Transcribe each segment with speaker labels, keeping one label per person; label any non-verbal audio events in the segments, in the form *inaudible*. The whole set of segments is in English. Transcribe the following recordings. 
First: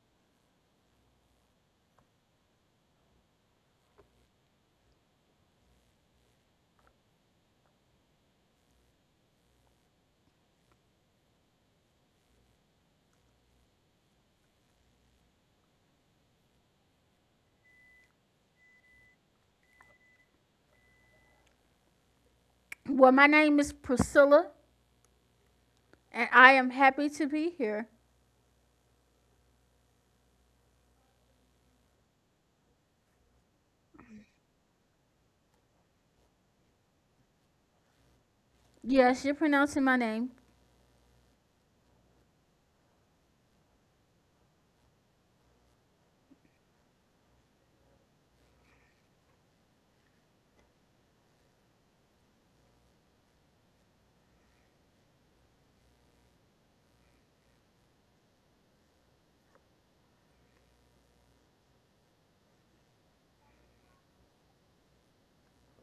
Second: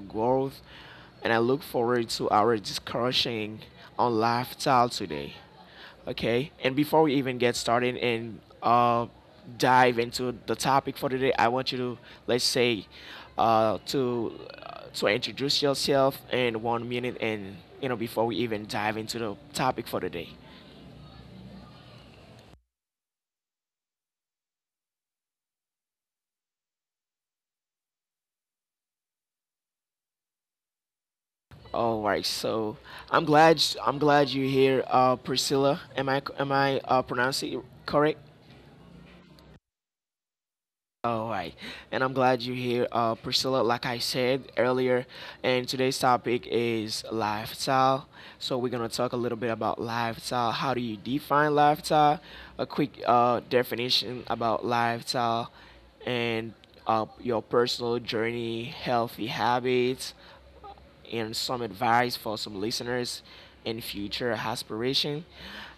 Speaker 1: growth, and I look forward to our discussion on lifestyle today. Okay, and before we even get started and dive into the topic for today, I want you to let's say to introduce yourself in 1 minute, and before we even dive into the topic for today.
Speaker 2: Well, my name is Priscilla, and I am happy to be here.
Speaker 1: All right, so I'm glad you're here, Priscilla. Am I pronouncing it correct?
Speaker 2: Yes, you're pronouncing my name.
Speaker 1: All right, and I'm glad you're here, Priscilla. Like I said earlier, and today's topic is lifestyle. So we're gonna talk a little bit about lifestyle. How do you define lifestyle? A quick definition about lifestyle, and your personal journey, healthy habits, and some advice for some listeners and future aspiration.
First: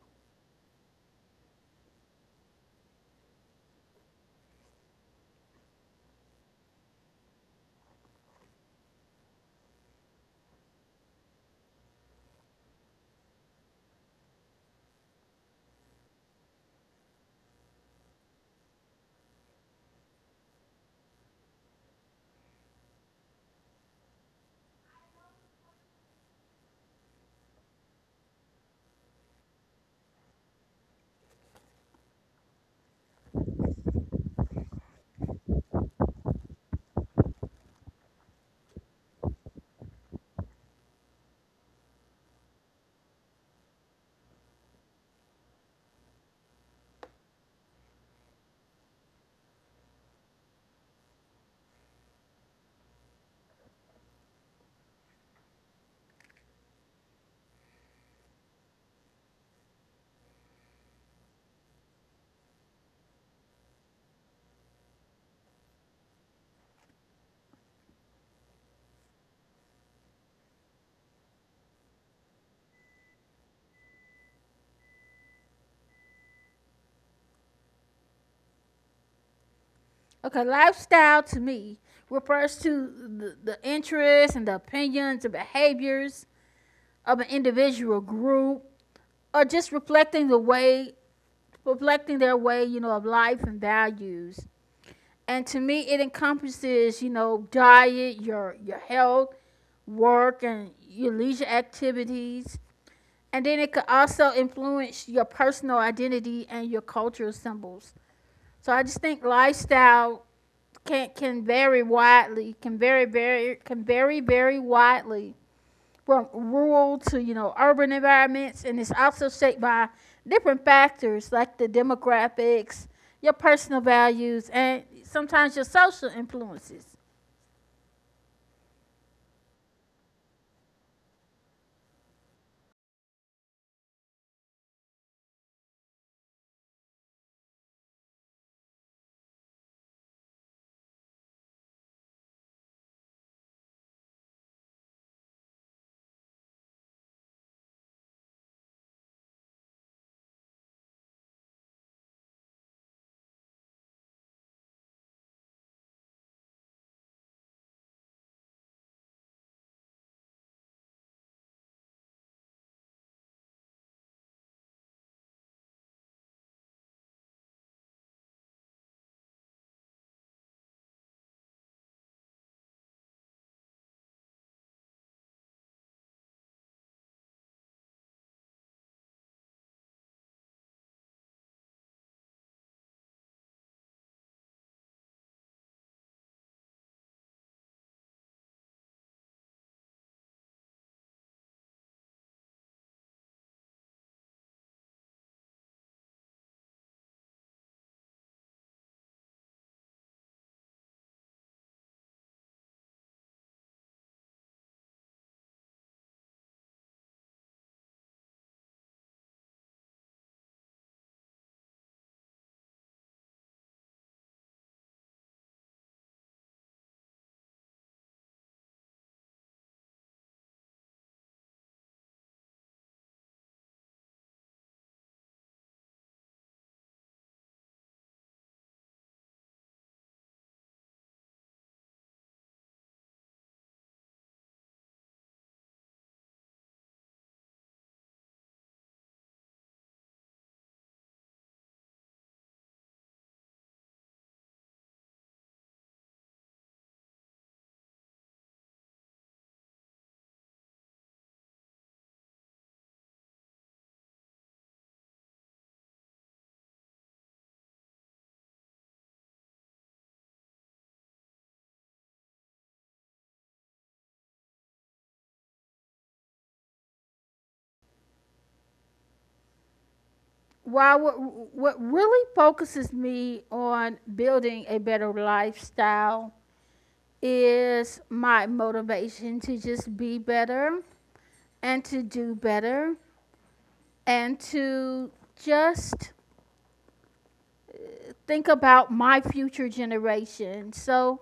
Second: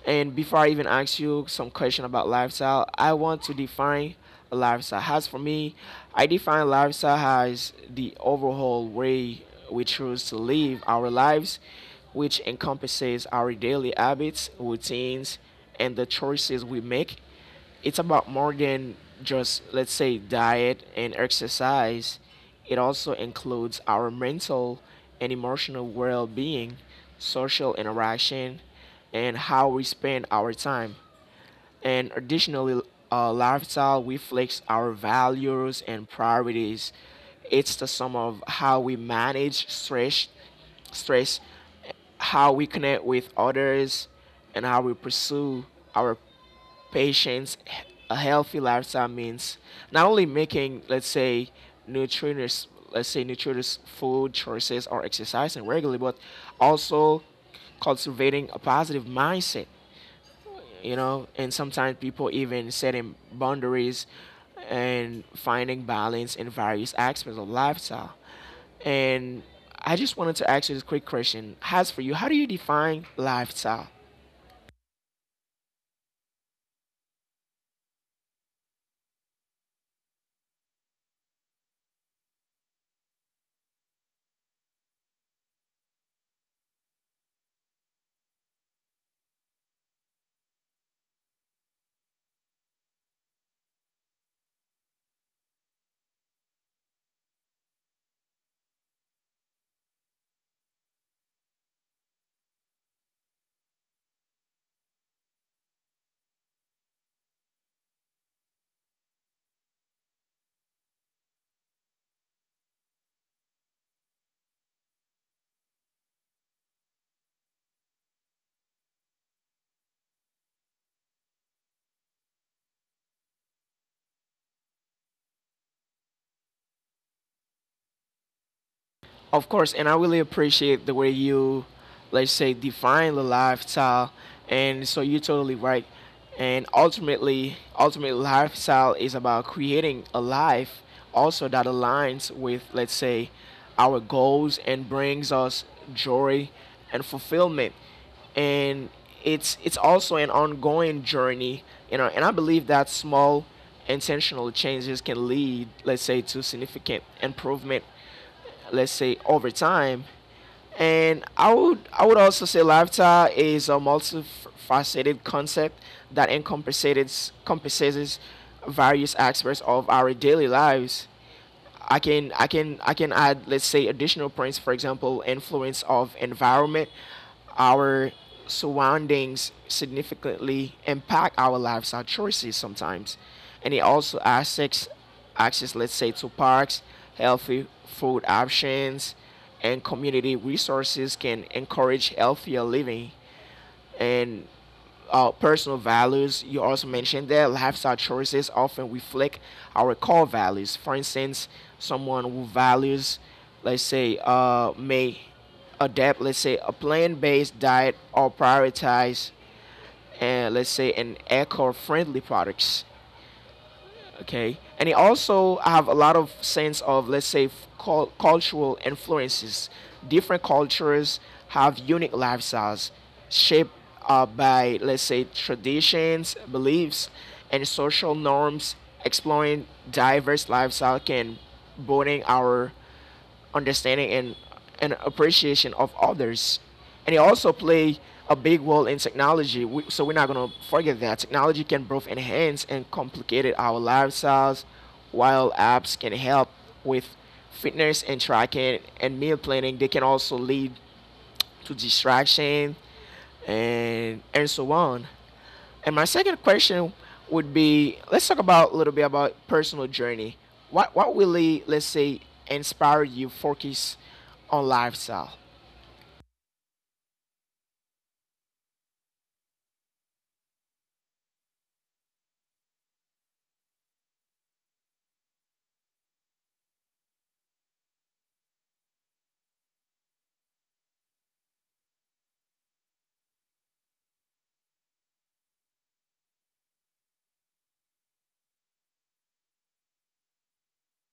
Speaker 1: And before I even ask you some question about lifestyle, I want to define a lifestyle. As for me, I define lifestyle as the overall way we choose to live our lives, which encompasses our daily habits, routines, and the choices we make. It's about more than just, let's say, diet and exercise. It also includes our mental and emotional well being, social interaction, and how we spend our time. And additionally, lifestyle reflects our values and priorities. It's the sum of how we manage stress, how we connect with others, and how we pursue our patients. A healthy lifestyle means not only making, let's say, nutritious food choices or exercising regularly, but also cultivating a positive mindset, you know, and sometimes people even setting boundaries and finding balance in various aspects of lifestyle. And I just wanted to ask you this quick question: has for you, how do you define lifestyle?
Speaker 2: Okay, lifestyle to me refers to the interests and the opinions and behaviors of an individual group, or just reflecting reflecting their way, you know, of life and values. And to me, it encompasses, you know, diet, your health, work, and your leisure activities. And then it could also influence your personal identity and your cultural symbols. So I just think lifestyle can vary widely, can vary very widely from rural to, you know, urban environments, and it's also shaped by different factors like the demographics, your personal values, and sometimes your social influences.
Speaker 1: Of course, and I really appreciate the way you, let's say, define the lifestyle. And so you're totally right. And ultimately, ultimate lifestyle is about creating a life also that aligns with, let's say, our goals and brings us joy and fulfillment. And it's also an ongoing journey, you know. And I believe that small intentional changes can lead, let's say, to significant improvement, let's say, over time. And I would also say lifestyle is a multifaceted concept that encompasses various aspects of our daily lives. I can add, let's say, additional points. For example, influence of environment: our surroundings significantly impact our lives, our choices sometimes, and it also affects access, let's say, to parks. Healthy food options and community resources can encourage healthier living. And personal values: you also mentioned that lifestyle choices often reflect our core values. For instance, someone who values, let's say, may adapt, let's say, a plant-based diet or prioritize, and let's say, an eco-friendly products. Okay, and it also have a lot of sense of, let's say, cultural influences. Different cultures have unique lifestyles shaped by, let's say, traditions, beliefs, and social norms. Exploring diverse lifestyle can broaden our understanding and appreciation of others. And it also play a big role in technology. We, so we're not gonna forget that technology can both enhance and complicate our lifestyles. While apps can help with fitness and tracking and meal planning, they can also lead to distraction and so on. And my second question would be, let's talk about a little bit about personal journey. What really, let's say, inspired you focus on lifestyle?
Speaker 2: While what, what really focuses me on building a better lifestyle is my motivation to just be better and to do better and to just think about my future generation. So,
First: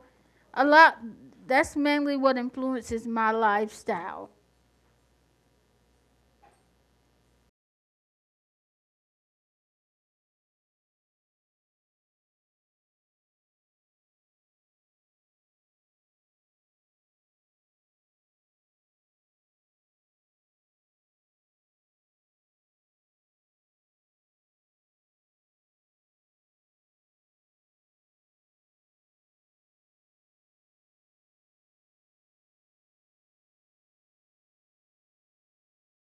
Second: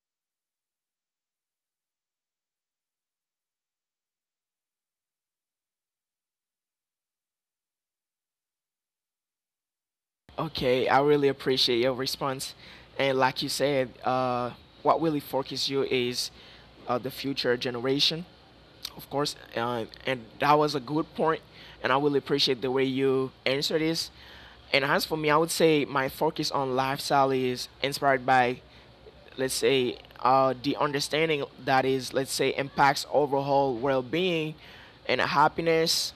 Speaker 2: a lot that's mainly what influences my lifestyle.
Speaker 1: Okay, I really appreciate your response. And like you said, what really focuses you is the future generation, of course. And that was a good point, and I really appreciate the way you answered this. And as for me, I would say my focus on lifestyle is inspired by, let's say, the understanding that is, let's say, impacts overall well-being and happiness.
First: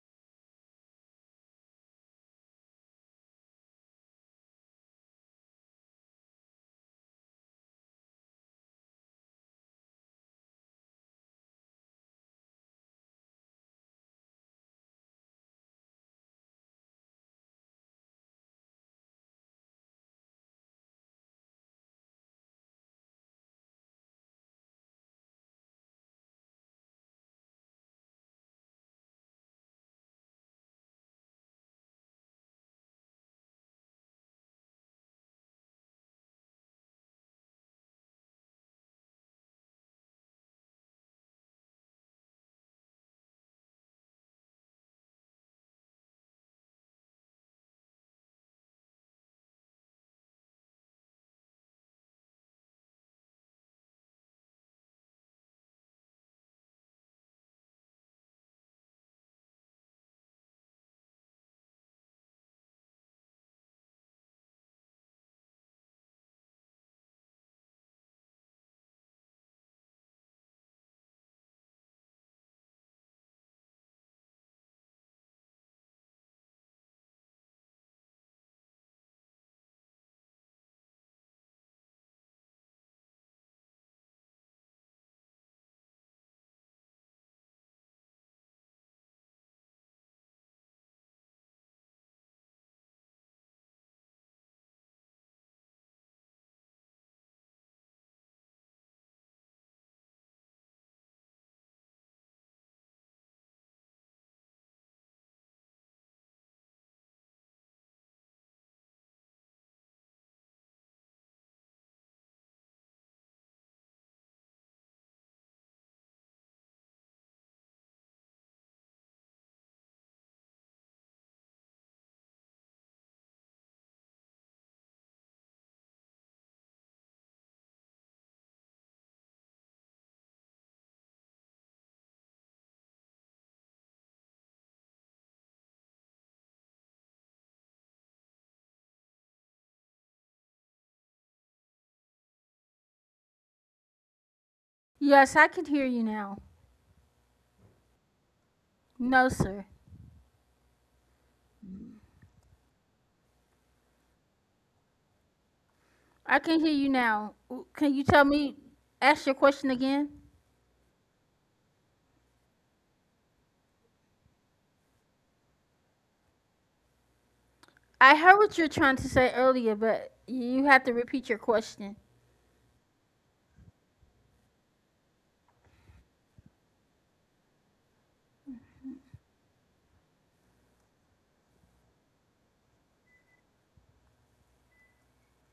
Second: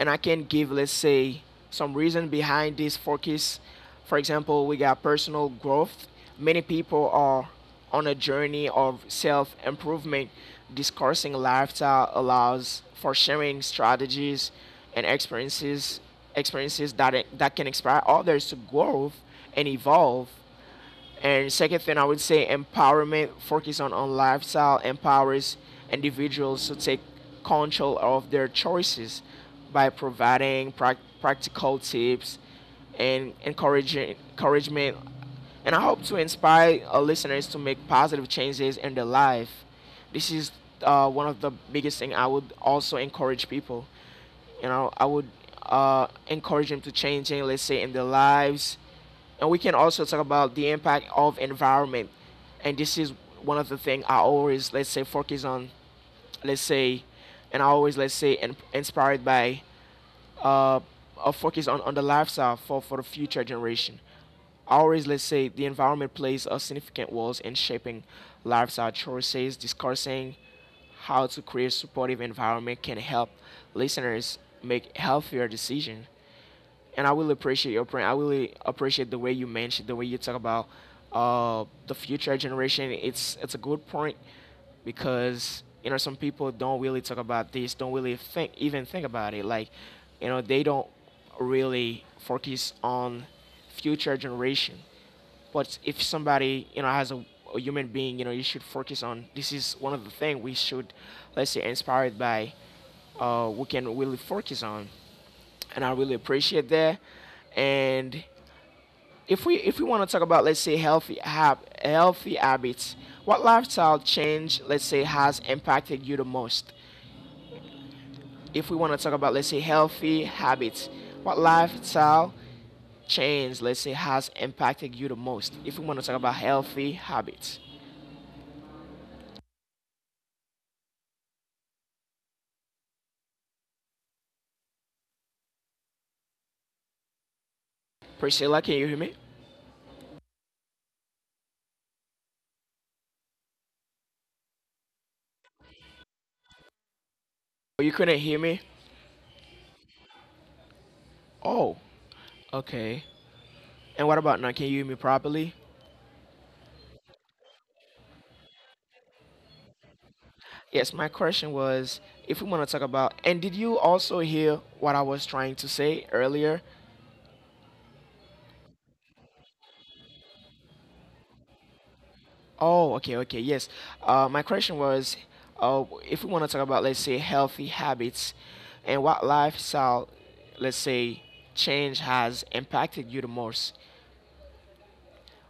Speaker 1: And I can give, let's say, some reason behind this focus. For example, we got personal growth. Many people are on a journey of self improvement. Discussing lifestyle allows for sharing strategies and experiences that can inspire others to grow and evolve. And second thing, I would say empowerment focus on lifestyle empowers individuals to take control of their choices by providing practical tips and encouraging encouragement. And I hope to inspire our listeners to make positive changes in their life. This is one of the biggest thing I would also encourage people. You know, I would encourage them to changing, let's say, in their lives. And we can also talk about the impact of environment, and this is one of the things I always, let's say, focus on, let's say, and I always, let's say, inspired by uh, a focus on the lifestyle for the future generation. I always, let's say, the environment plays a significant role in shaping lifestyle choices. Discussing how to create supportive environment can help listeners make healthier decisions. And I really appreciate your print. I really appreciate the way you mentioned, the way you talk about the future generation. It's a good point because, you know, some people don't really talk about this, don't really think even think about it. Like, you know, they don't really focus on future generation. But if somebody, you know, has a human being, you know, you should focus on. This is one of the things we should, let's say, inspired by. We can really focus on, and I really appreciate that. And if we want to talk about, let's say, healthy habits, what lifestyle change, let's say, has impacted you the most? If we want to talk about, let's say, healthy habits, what lifestyle change, let's say, has impacted you the most? If we want to talk about healthy habits, Priscilla, can you hear me?
Speaker 2: Yes, I can hear you now.
Speaker 1: Oh, you couldn't hear me?
Speaker 2: No, sir.
Speaker 1: Oh, okay. And what about now? Can you hear me properly?
Speaker 2: I can hear you now. Can you tell me, ask your question again?
Speaker 1: Yes, my question was, if we want to talk about, and did you also hear what I was trying to say earlier?
Speaker 2: I heard what you're trying to say earlier, but you have to repeat your question.
Speaker 1: Oh, okay, okay, yes. My question was if we want to talk about, let's say, healthy habits and what lifestyle, let's say, change has impacted you the most.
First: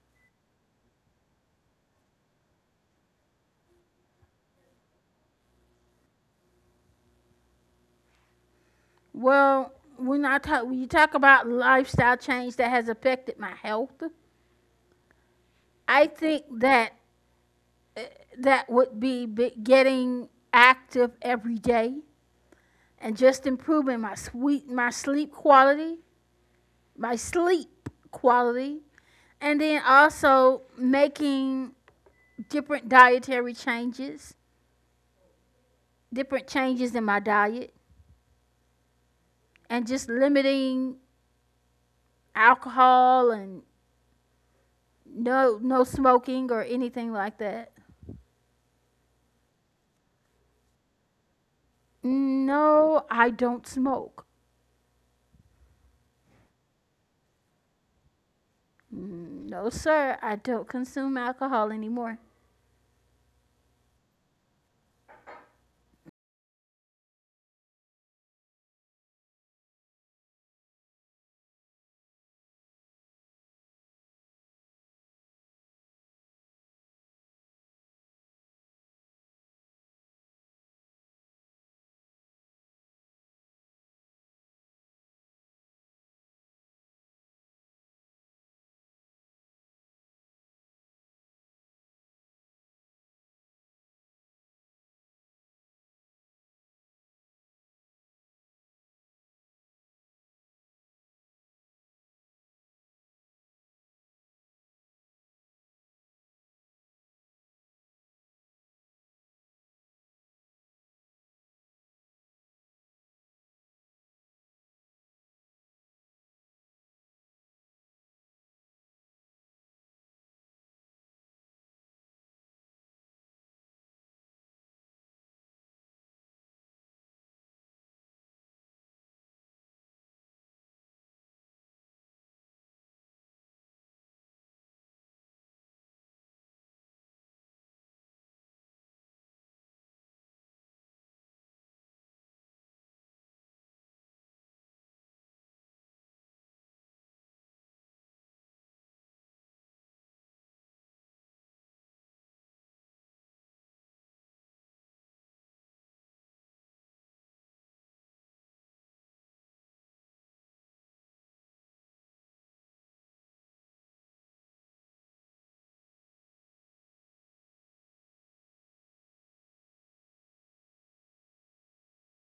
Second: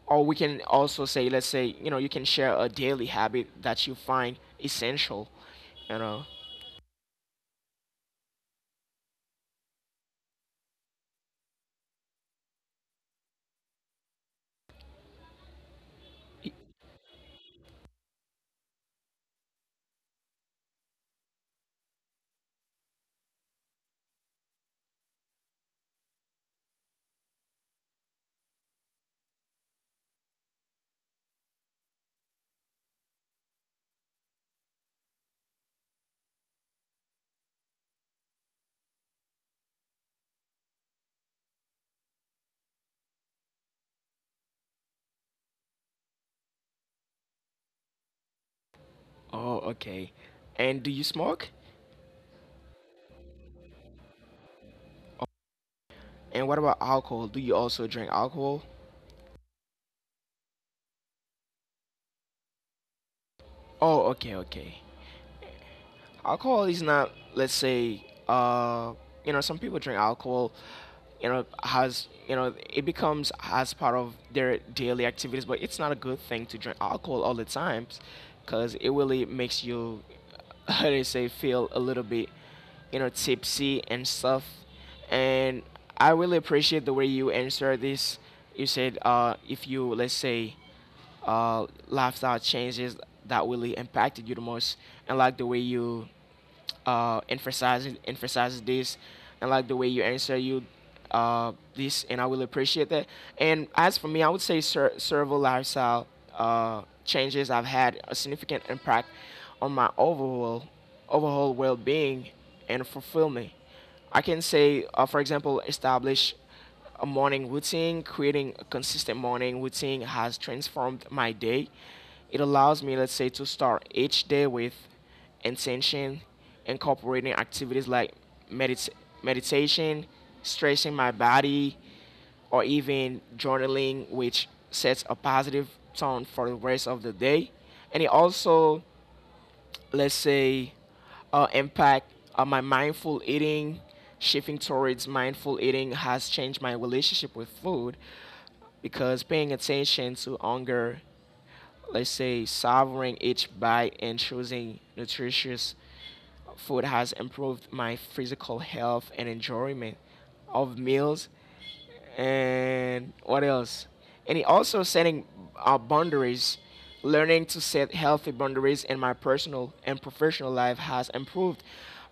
Speaker 1: Or we can also say, let's say, you know, you can share a daily habit that you find essential, you know.
Speaker 2: When you talk about lifestyle change that has affected my health, I think
Speaker 1: Y-
Speaker 2: that that would be getting active every day and just improving my sweet my sleep quality, my sleep quality, and then also making different dietary changes, different changes in my diet, and just limiting alcohol and no smoking or anything like that.
Speaker 1: Oh, okay. And do you smoke?
Speaker 2: No, I don't smoke.
Speaker 1: And what about alcohol? Do you also drink alcohol?
Speaker 2: No, sir, I don't consume alcohol anymore.
Speaker 1: Oh, okay, okay. Alcohol is not, let's say, you know, some people drink alcohol, you know, has, you know, it becomes as part of their daily activities, but it's not a good thing to drink alcohol all the times because it really makes you, *laughs* how do you say, feel a little bit, you know, tipsy and stuff. And I really appreciate the way you answer this. You said, if you, let's say, lifestyle changes that really impacted you the most, and like the way you emphasizing emphasizes this, and like the way you answer you this, and I will appreciate that. And as for me, I would say servo lifestyle changes have had a significant impact on my overall well-being and fulfillment. I can say, for example, establish a morning routine. Creating a consistent morning routine has transformed my day. It allows me, let's say, to start each day with intention, incorporating activities like medit- meditation, stretching my body, or even journaling, which sets a positive tone for the rest of the day. And it also, let's say, impact on my mindful eating. Shifting towards mindful eating has changed my relationship with food because paying attention to hunger, let's say, savoring each bite and choosing nutritious Food has improved my physical health and enjoyment of meals. And what else? And it also setting boundaries, learning to set healthy boundaries in my personal and professional life has improved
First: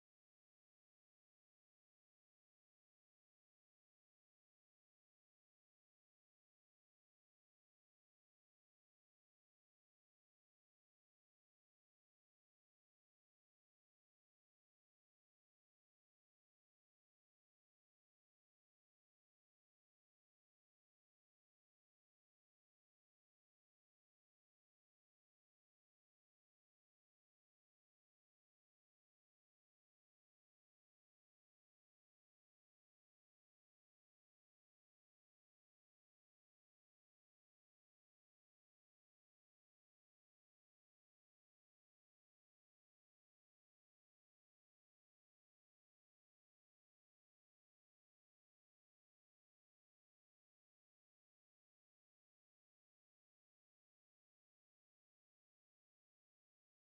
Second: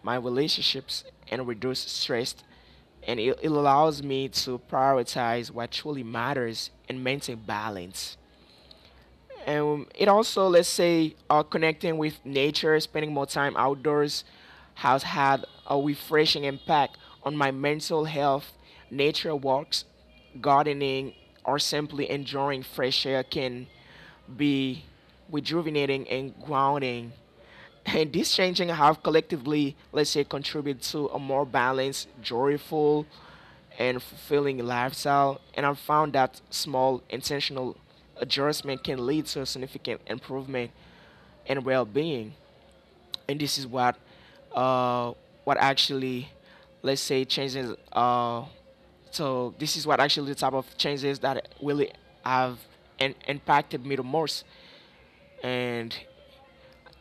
Speaker 1: my relationships and reduced stress. And it allows me to prioritize what truly matters and maintain balance. And it also, let's say, connecting with nature, spending more time outdoors has had a refreshing impact on my mental health. Nature walks, gardening, or simply enjoying fresh air can be rejuvenating and grounding. And these changes have collectively, let's say, contributed to a more balanced, joyful, and fulfilling lifestyle. And I've found that small, intentional adjustment can lead to a significant improvement in well-being. And this is uh, what actually, let's say, changes. So this is what actually the type of changes that really have impacted me the most. And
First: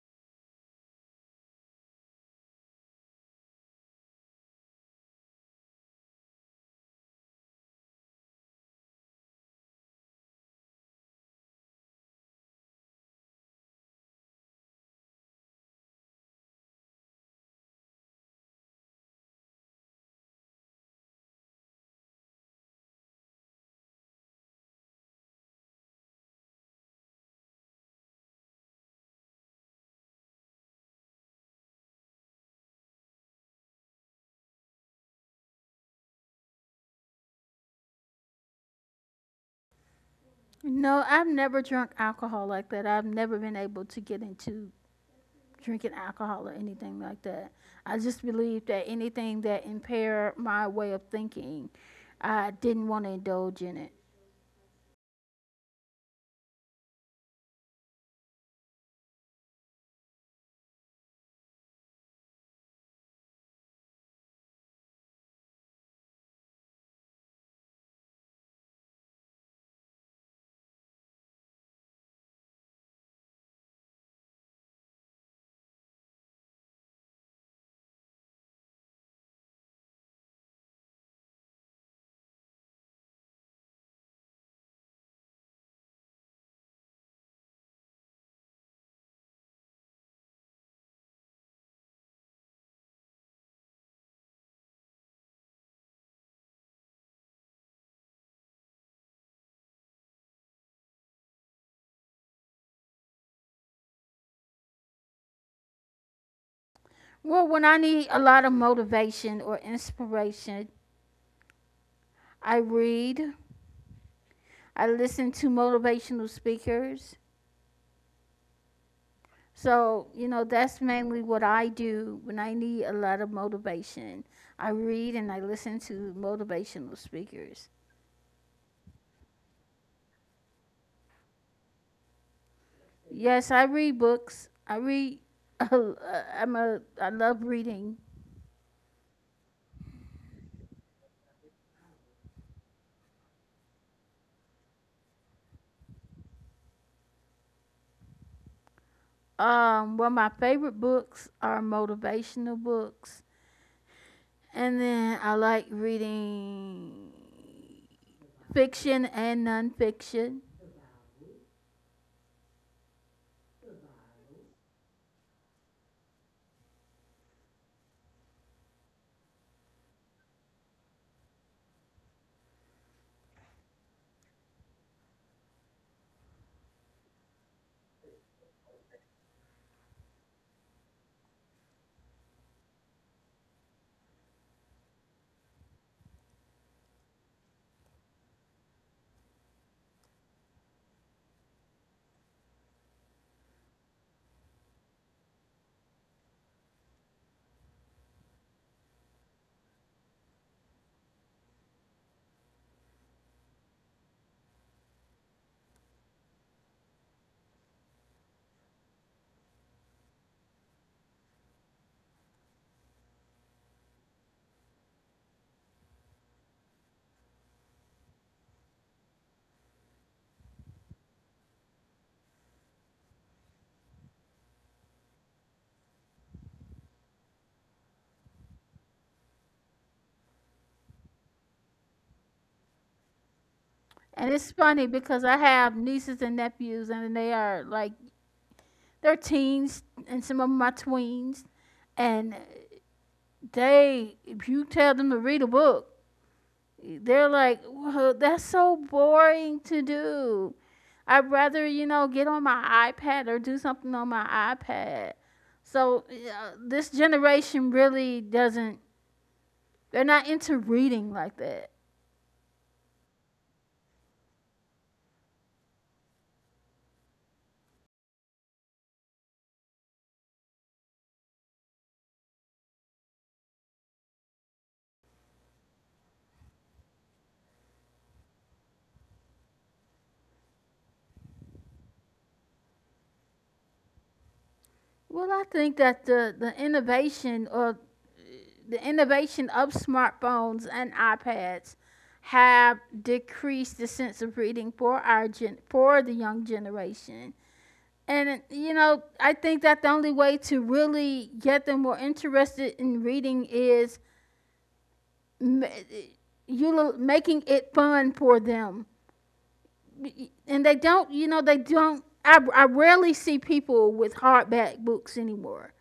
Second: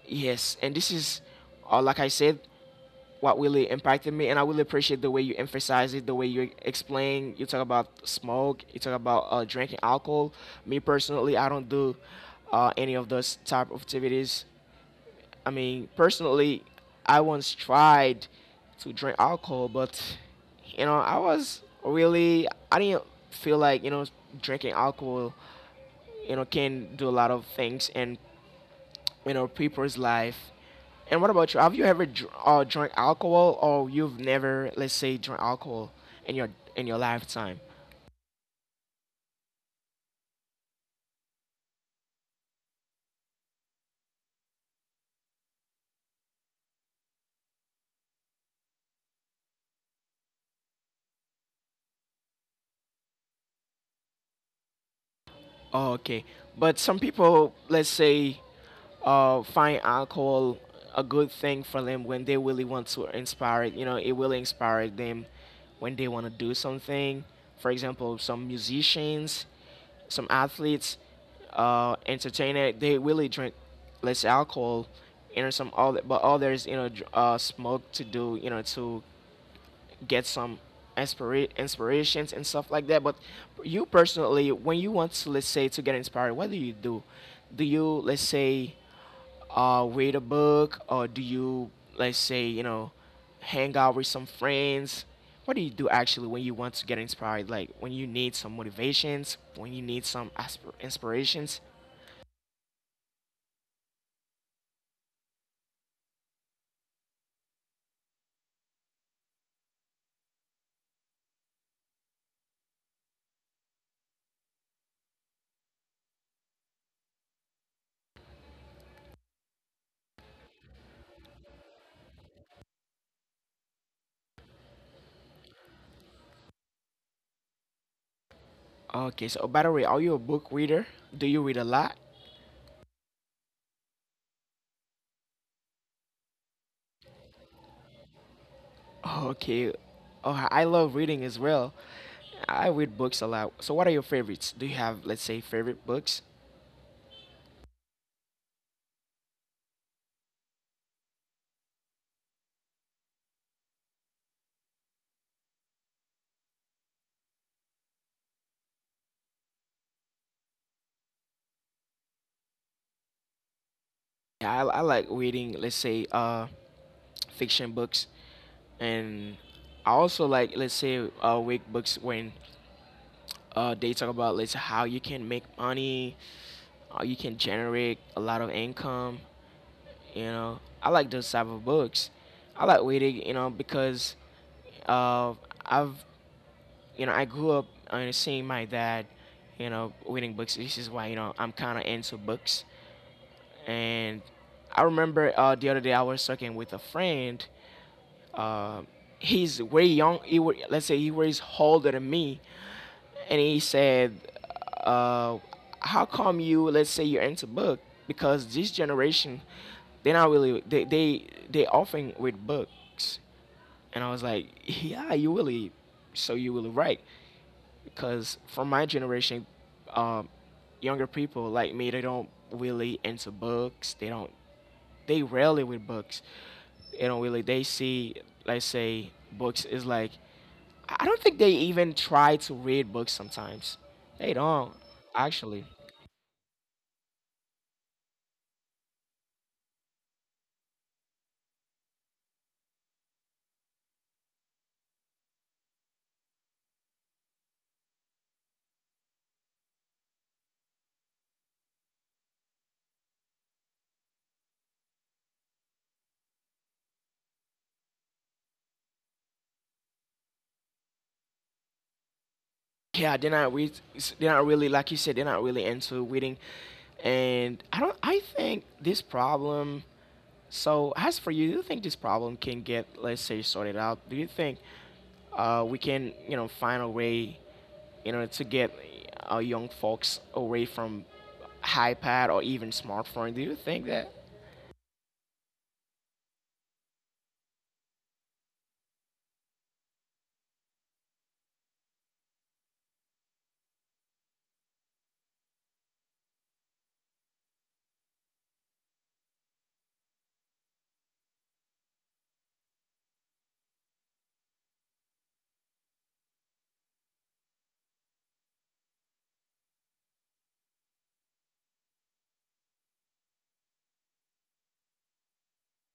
Speaker 1: Yes, and this is, like I said, what really impacted me, and I really appreciate the way you emphasize it, the way you explain. You talk about smoke, you talk about drinking alcohol. Me personally, I don't do any of those type of activities. I mean, personally, I once tried to drink alcohol, but I was really, I didn't feel like drinking alcohol, you know, can do a lot of things and people's life. And what about you? Have you ever drank alcohol, or you've never, let's say, drank alcohol in your in your lifetime?
Speaker 2: No, I've never drunk alcohol like that. I've never been able to get into drinking alcohol or anything like that. I just believe that anything that impair my way of thinking, I didn't want to indulge in it.
Speaker 1: Oh, okay. But some people, let's say, find alcohol a good thing for them when they really want to inspire it. You know, it will inspire them when they want to do something. For example, some musicians, some athletes, entertainer, they really drink less alcohol, you know, some all but others, you know, smoke to do, you know, to get some inspirations and stuff like that. But you personally, when you want to, let's say, to get inspired, what do you do? Do you, let's say, read a book, or do you, let's say, hang out with some friends? What do you do actually when you want to get inspired? Like when you need some motivations, when you need some inspirations?
Speaker 2: Well, when I need a lot of motivation or inspiration, I read, I listen to motivational speakers. So, you know, that's mainly what I do when I need a lot of motivation. I read and I listen to motivational speakers.
Speaker 1: Okay, so by the way, are you a book reader? Do you read a lot?
Speaker 2: Yes, I read books. I read *laughs* I love reading.
Speaker 1: Oh, okay. Oh, I love reading as well. I read books a lot. So, what are your favorites? Do you have, let's say, favorite books?
Speaker 2: One of my favorite books are motivational books. And then I like reading fiction and nonfiction.
Speaker 1: Yeah, I like reading, let's say, fiction books, and I also like, let's say, week books when they talk about, let's say, how you can make money, how you can generate a lot of income. You know, I like those type of books. I like reading, you know, because uh, I've I grew up seeing my dad, you know, reading books. This is why, you know, I'm kind of into books. And I remember the other day I was talking with a friend. Uh, he's way young. He were, let's say he was older than me. And he said, uh, how come you, let's say you're into book? Because this generation, they're not really, they often read books. And I was like, yeah, you really, so you really right. Cause for my generation, um, younger people like me, they don't really into books. They don't. They rarely with books. They don't really. They see, let's say, books is like. I don't think they even try to read books sometimes. They
Speaker 2: And it's
Speaker 1: don't
Speaker 2: funny because I
Speaker 1: actually.
Speaker 2: have nieces and nephews, and they are like. They're teens, and some of them are tweens, and they, if you tell them to read a book, they're like, well, that's so boring to do. I'd rather, you know, get on my iPad or do something on my iPad. So this generation really doesn't, they're not into reading like that.
Speaker 1: Yeah, they're not they're not really like you said they're not really into weeding, and I don't I think this problem, so as for you, do you think this problem can get, let's say, sorted out? Do you think we can, you know, find a way, you know, to get young folks away from iPad or even smartphone? Do you think that?
Speaker 2: Well, I think that the innovation or the innovation of smartphones and iPads have decreased the sense of reading for our for the young generation. And, you know, I think that the only way to really get them more interested in reading is m- you making it fun for them. And they don't, you know, they don't. I rarely see people with hardback books anymore.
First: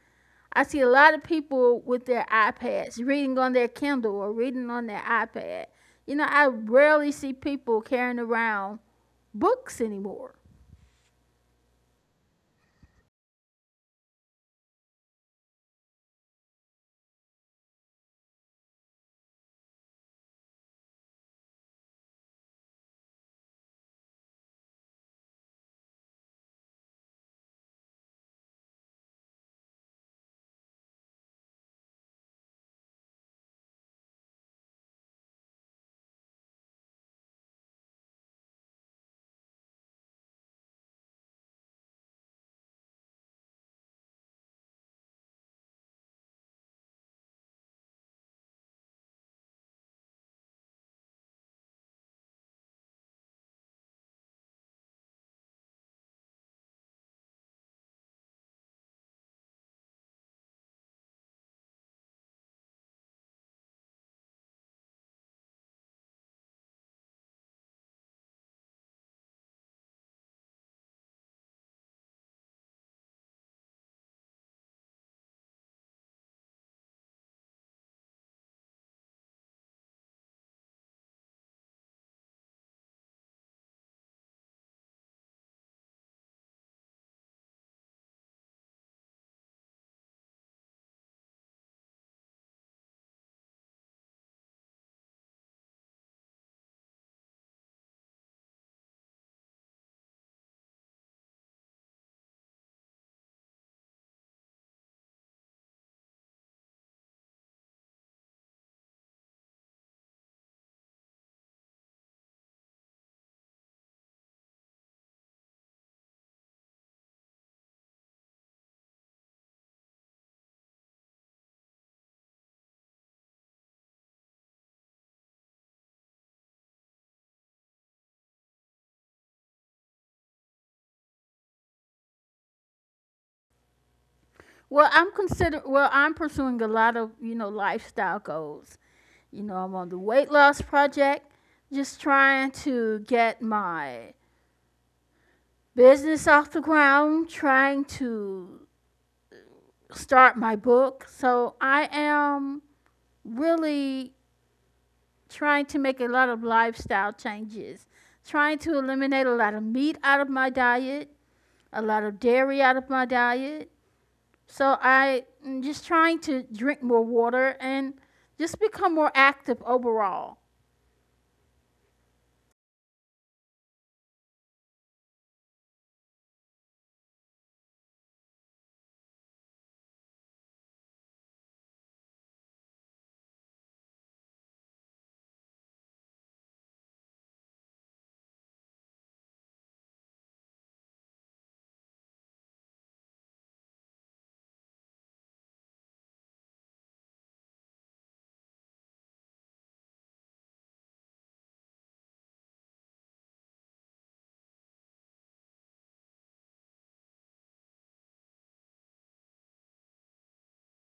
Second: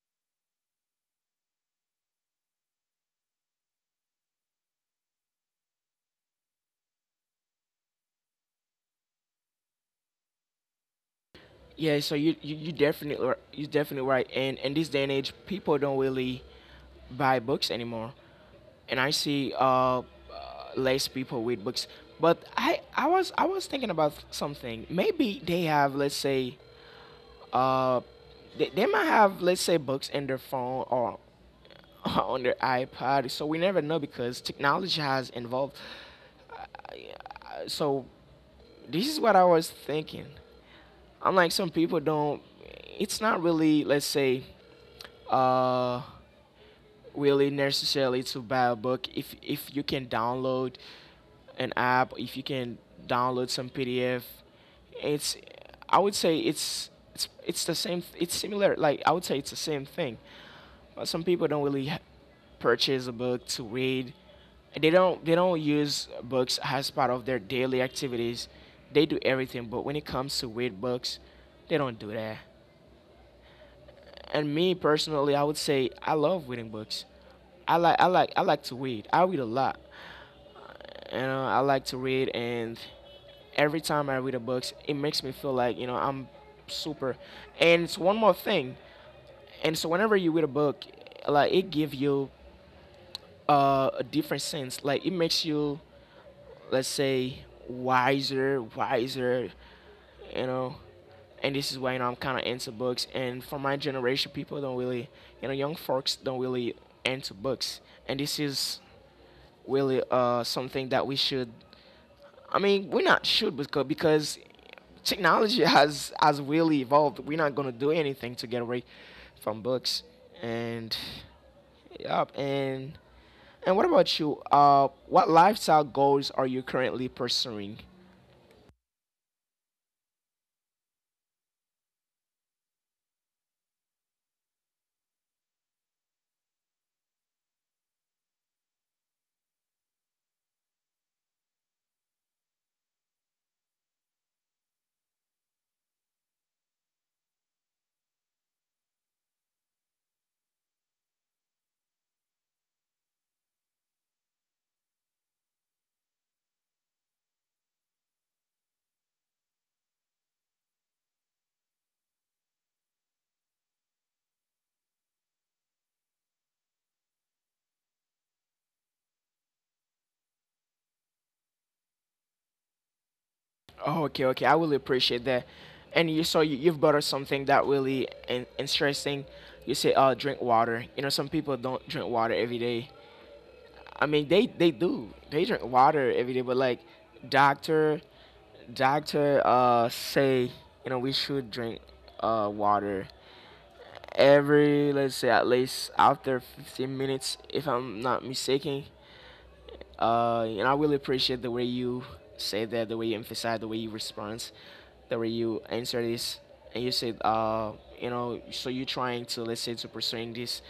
Speaker 2: I see a lot of people with their iPads reading on their Kindle or reading on their iPad. You know, I rarely see people carrying around books anymore.
Speaker 1: Yeah, so you definitely you definitely right. And in this day and age, people don't really buy books anymore, and I see less people read books. But I, I was thinking about something. Maybe they have, let's say, uh, they might have, let's say, books in their phone or *laughs* on their iPod. So we never know because technology has evolved. So this is what I was thinking. I'm like some people don't. It's not really, let's say, uh, really necessarily to buy a book. If you can download an app, if you can download some PDF, it's, I would say it's, it's the same. It's similar. Like I would say it's the same thing. But some people don't really purchase a book to read. They don't, they don't use books as part of their daily activities. They do everything, but when it comes to read books, they don't do that. And me personally, I would say I love reading books. I like to read. I read a lot. You know, I like to read, and every time I read a book, it makes me feel like I'm super. And it's one more thing. And so whenever you read a book, like it gives you a different sense. Like it makes you, let's say, wiser, wiser, you know. And this is why, you know, I'm kind of into books. And for my generation, people don't really, you know, young folks don't really into books. And this is really something that we should. I mean, we are not should, because technology *laughs* has really evolved. We're not gonna do anything to get away from books. And Yep. And what about you? What lifestyle goals are you currently pursuing?
Speaker 2: Well, I'm pursuing a lot of, you know, lifestyle goals. You know, I'm on the weight loss project, just trying to get my business off the ground, trying to start my book. So I am really trying to make a lot of lifestyle changes, trying to eliminate a lot of meat out of my diet, a lot of dairy out of my diet. So I am just trying to drink more water and just become more active overall.
Speaker 1: Oh, okay, okay. I really appreciate that. And you saw you've brought us something that really interesting. You say, drink water. You know, some people don't drink water every day. I mean, they do. They drink water every day, but like doctor, doctor, say, you know, we should drink, water every, let's say at least after 15 minutes, if I'm not mistaken. And I really appreciate the way you say that, the way you emphasize, the way you respond, the way you answer this. And you said, you know, so you're trying to, let's say, to pursuing this,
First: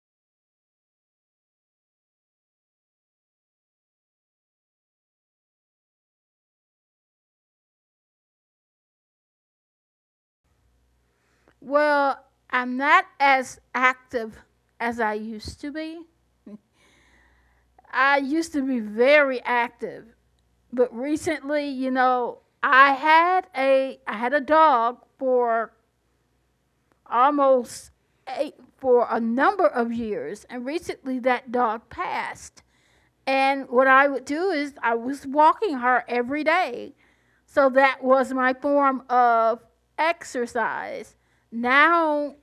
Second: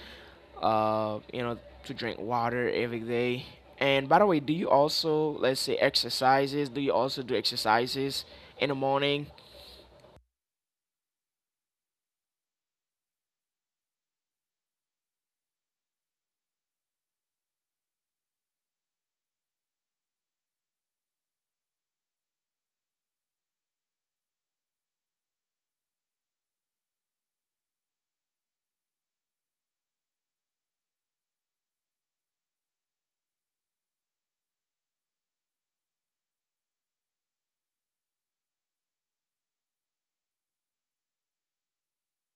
Speaker 1: you know, to drink water every day. And by the way, do you also, let's say, exercises? Do you also do exercises in the morning?
Speaker 2: Well, I'm not as active as I used to be. I used to be very active, but recently, you know, I had a dog for almost ate for a number of years, and recently that dog passed. And what I would do is I was walking her every day. So that was my form of exercise. Now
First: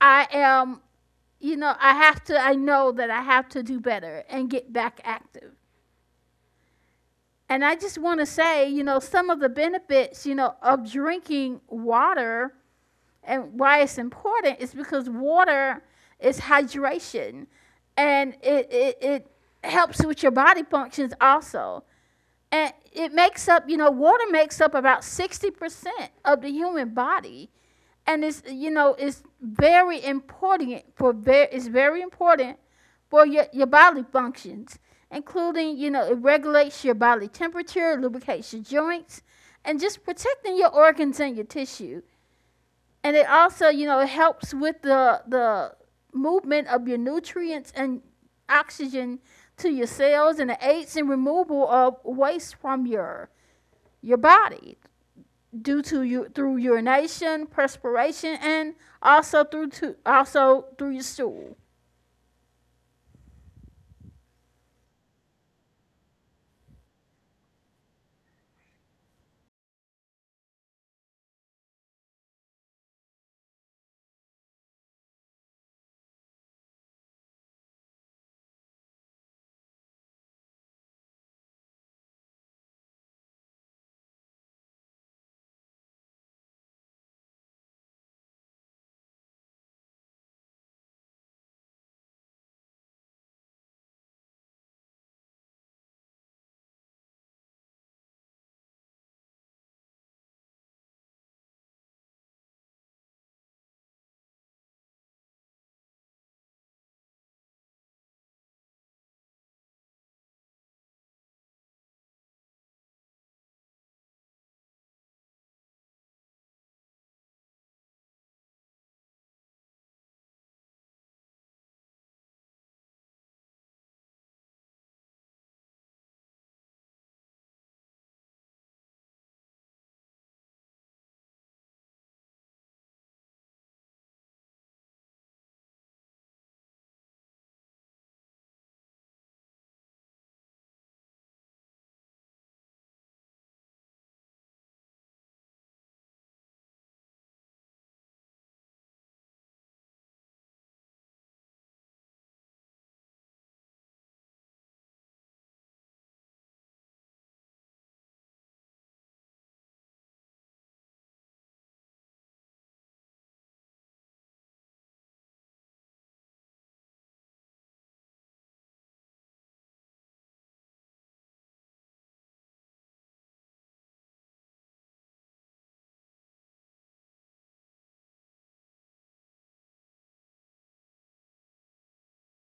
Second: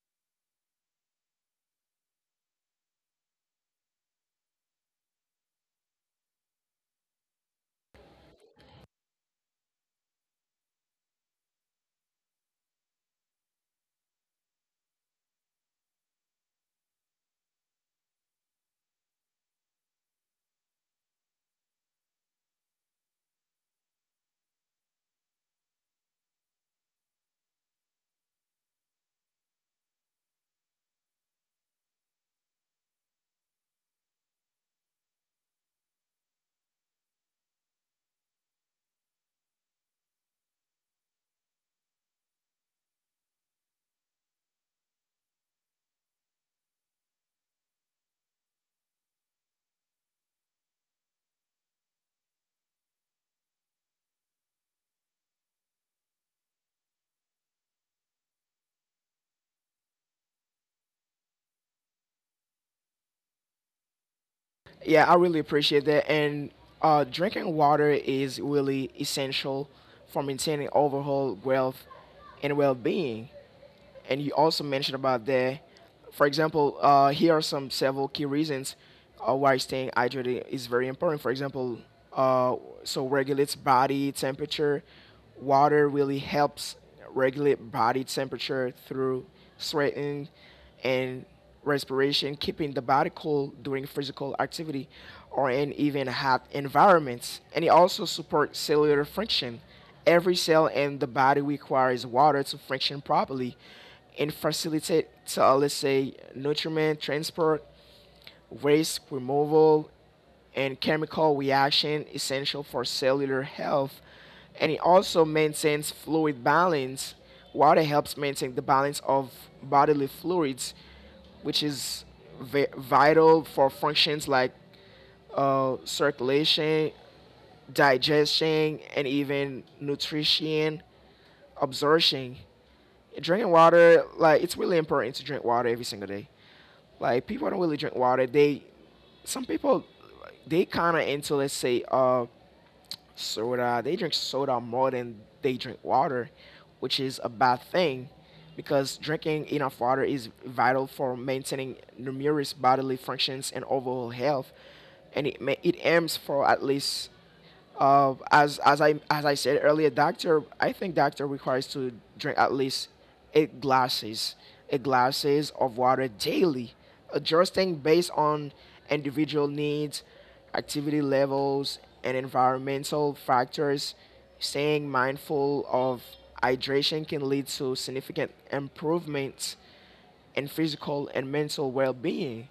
Speaker 2: I am, you know, I know that I have to do better and get back active. And I just want to say, you know, some of the benefits, you know, of drinking water. And why it's important is because water is hydration and it helps with your body functions also. And it makes up, you know, water makes up about 60% of the human body. And it's, you know, it's very important it's very important for your body functions, including, you know, it regulates your body temperature, lubricates your joints, and just protecting your organs and your tissues. And it also, you know, it helps with the movement of your nutrients and oxygen to your cells, and it aids in removal of waste from your body due to, you through urination, perspiration, and also through your stool.
Speaker 1: Yeah, I really appreciate that. And drinking water is really essential for maintaining overall wealth and well-being. And you also mentioned about there. For example, here are some several key reasons why staying hydrated is very important. For example, uh, so regulates body temperature. Water really helps regulate body temperature through sweating and respiration, keeping the body cool during physical activity or in even hot environments. And it also supports cellular function. Every cell in the body requires water to function properly and facilitate, let's say, nutrient transport, waste removal, and chemical reaction essential for cellular health. And it also maintains fluid balance. Water helps maintain the balance of bodily fluids, which is vital for functions like circulation, digestion, and even nutrition absorption. Drinking water, like it's really important to drink water every single day. Like people don't really drink water. Some people, they kind of into, let's say, soda. They drink soda more than they drink water, which is a bad thing, because drinking enough water is vital for maintaining numerous bodily functions and overall health, and it it aims for at least, as as I said earlier, doctor, I think doctor requires to drink at least eight glasses, eight glasses of water daily, adjusting based on individual needs, activity levels, and environmental factors. Staying mindful of hydration can lead to significant improvements in physical and mental well-being.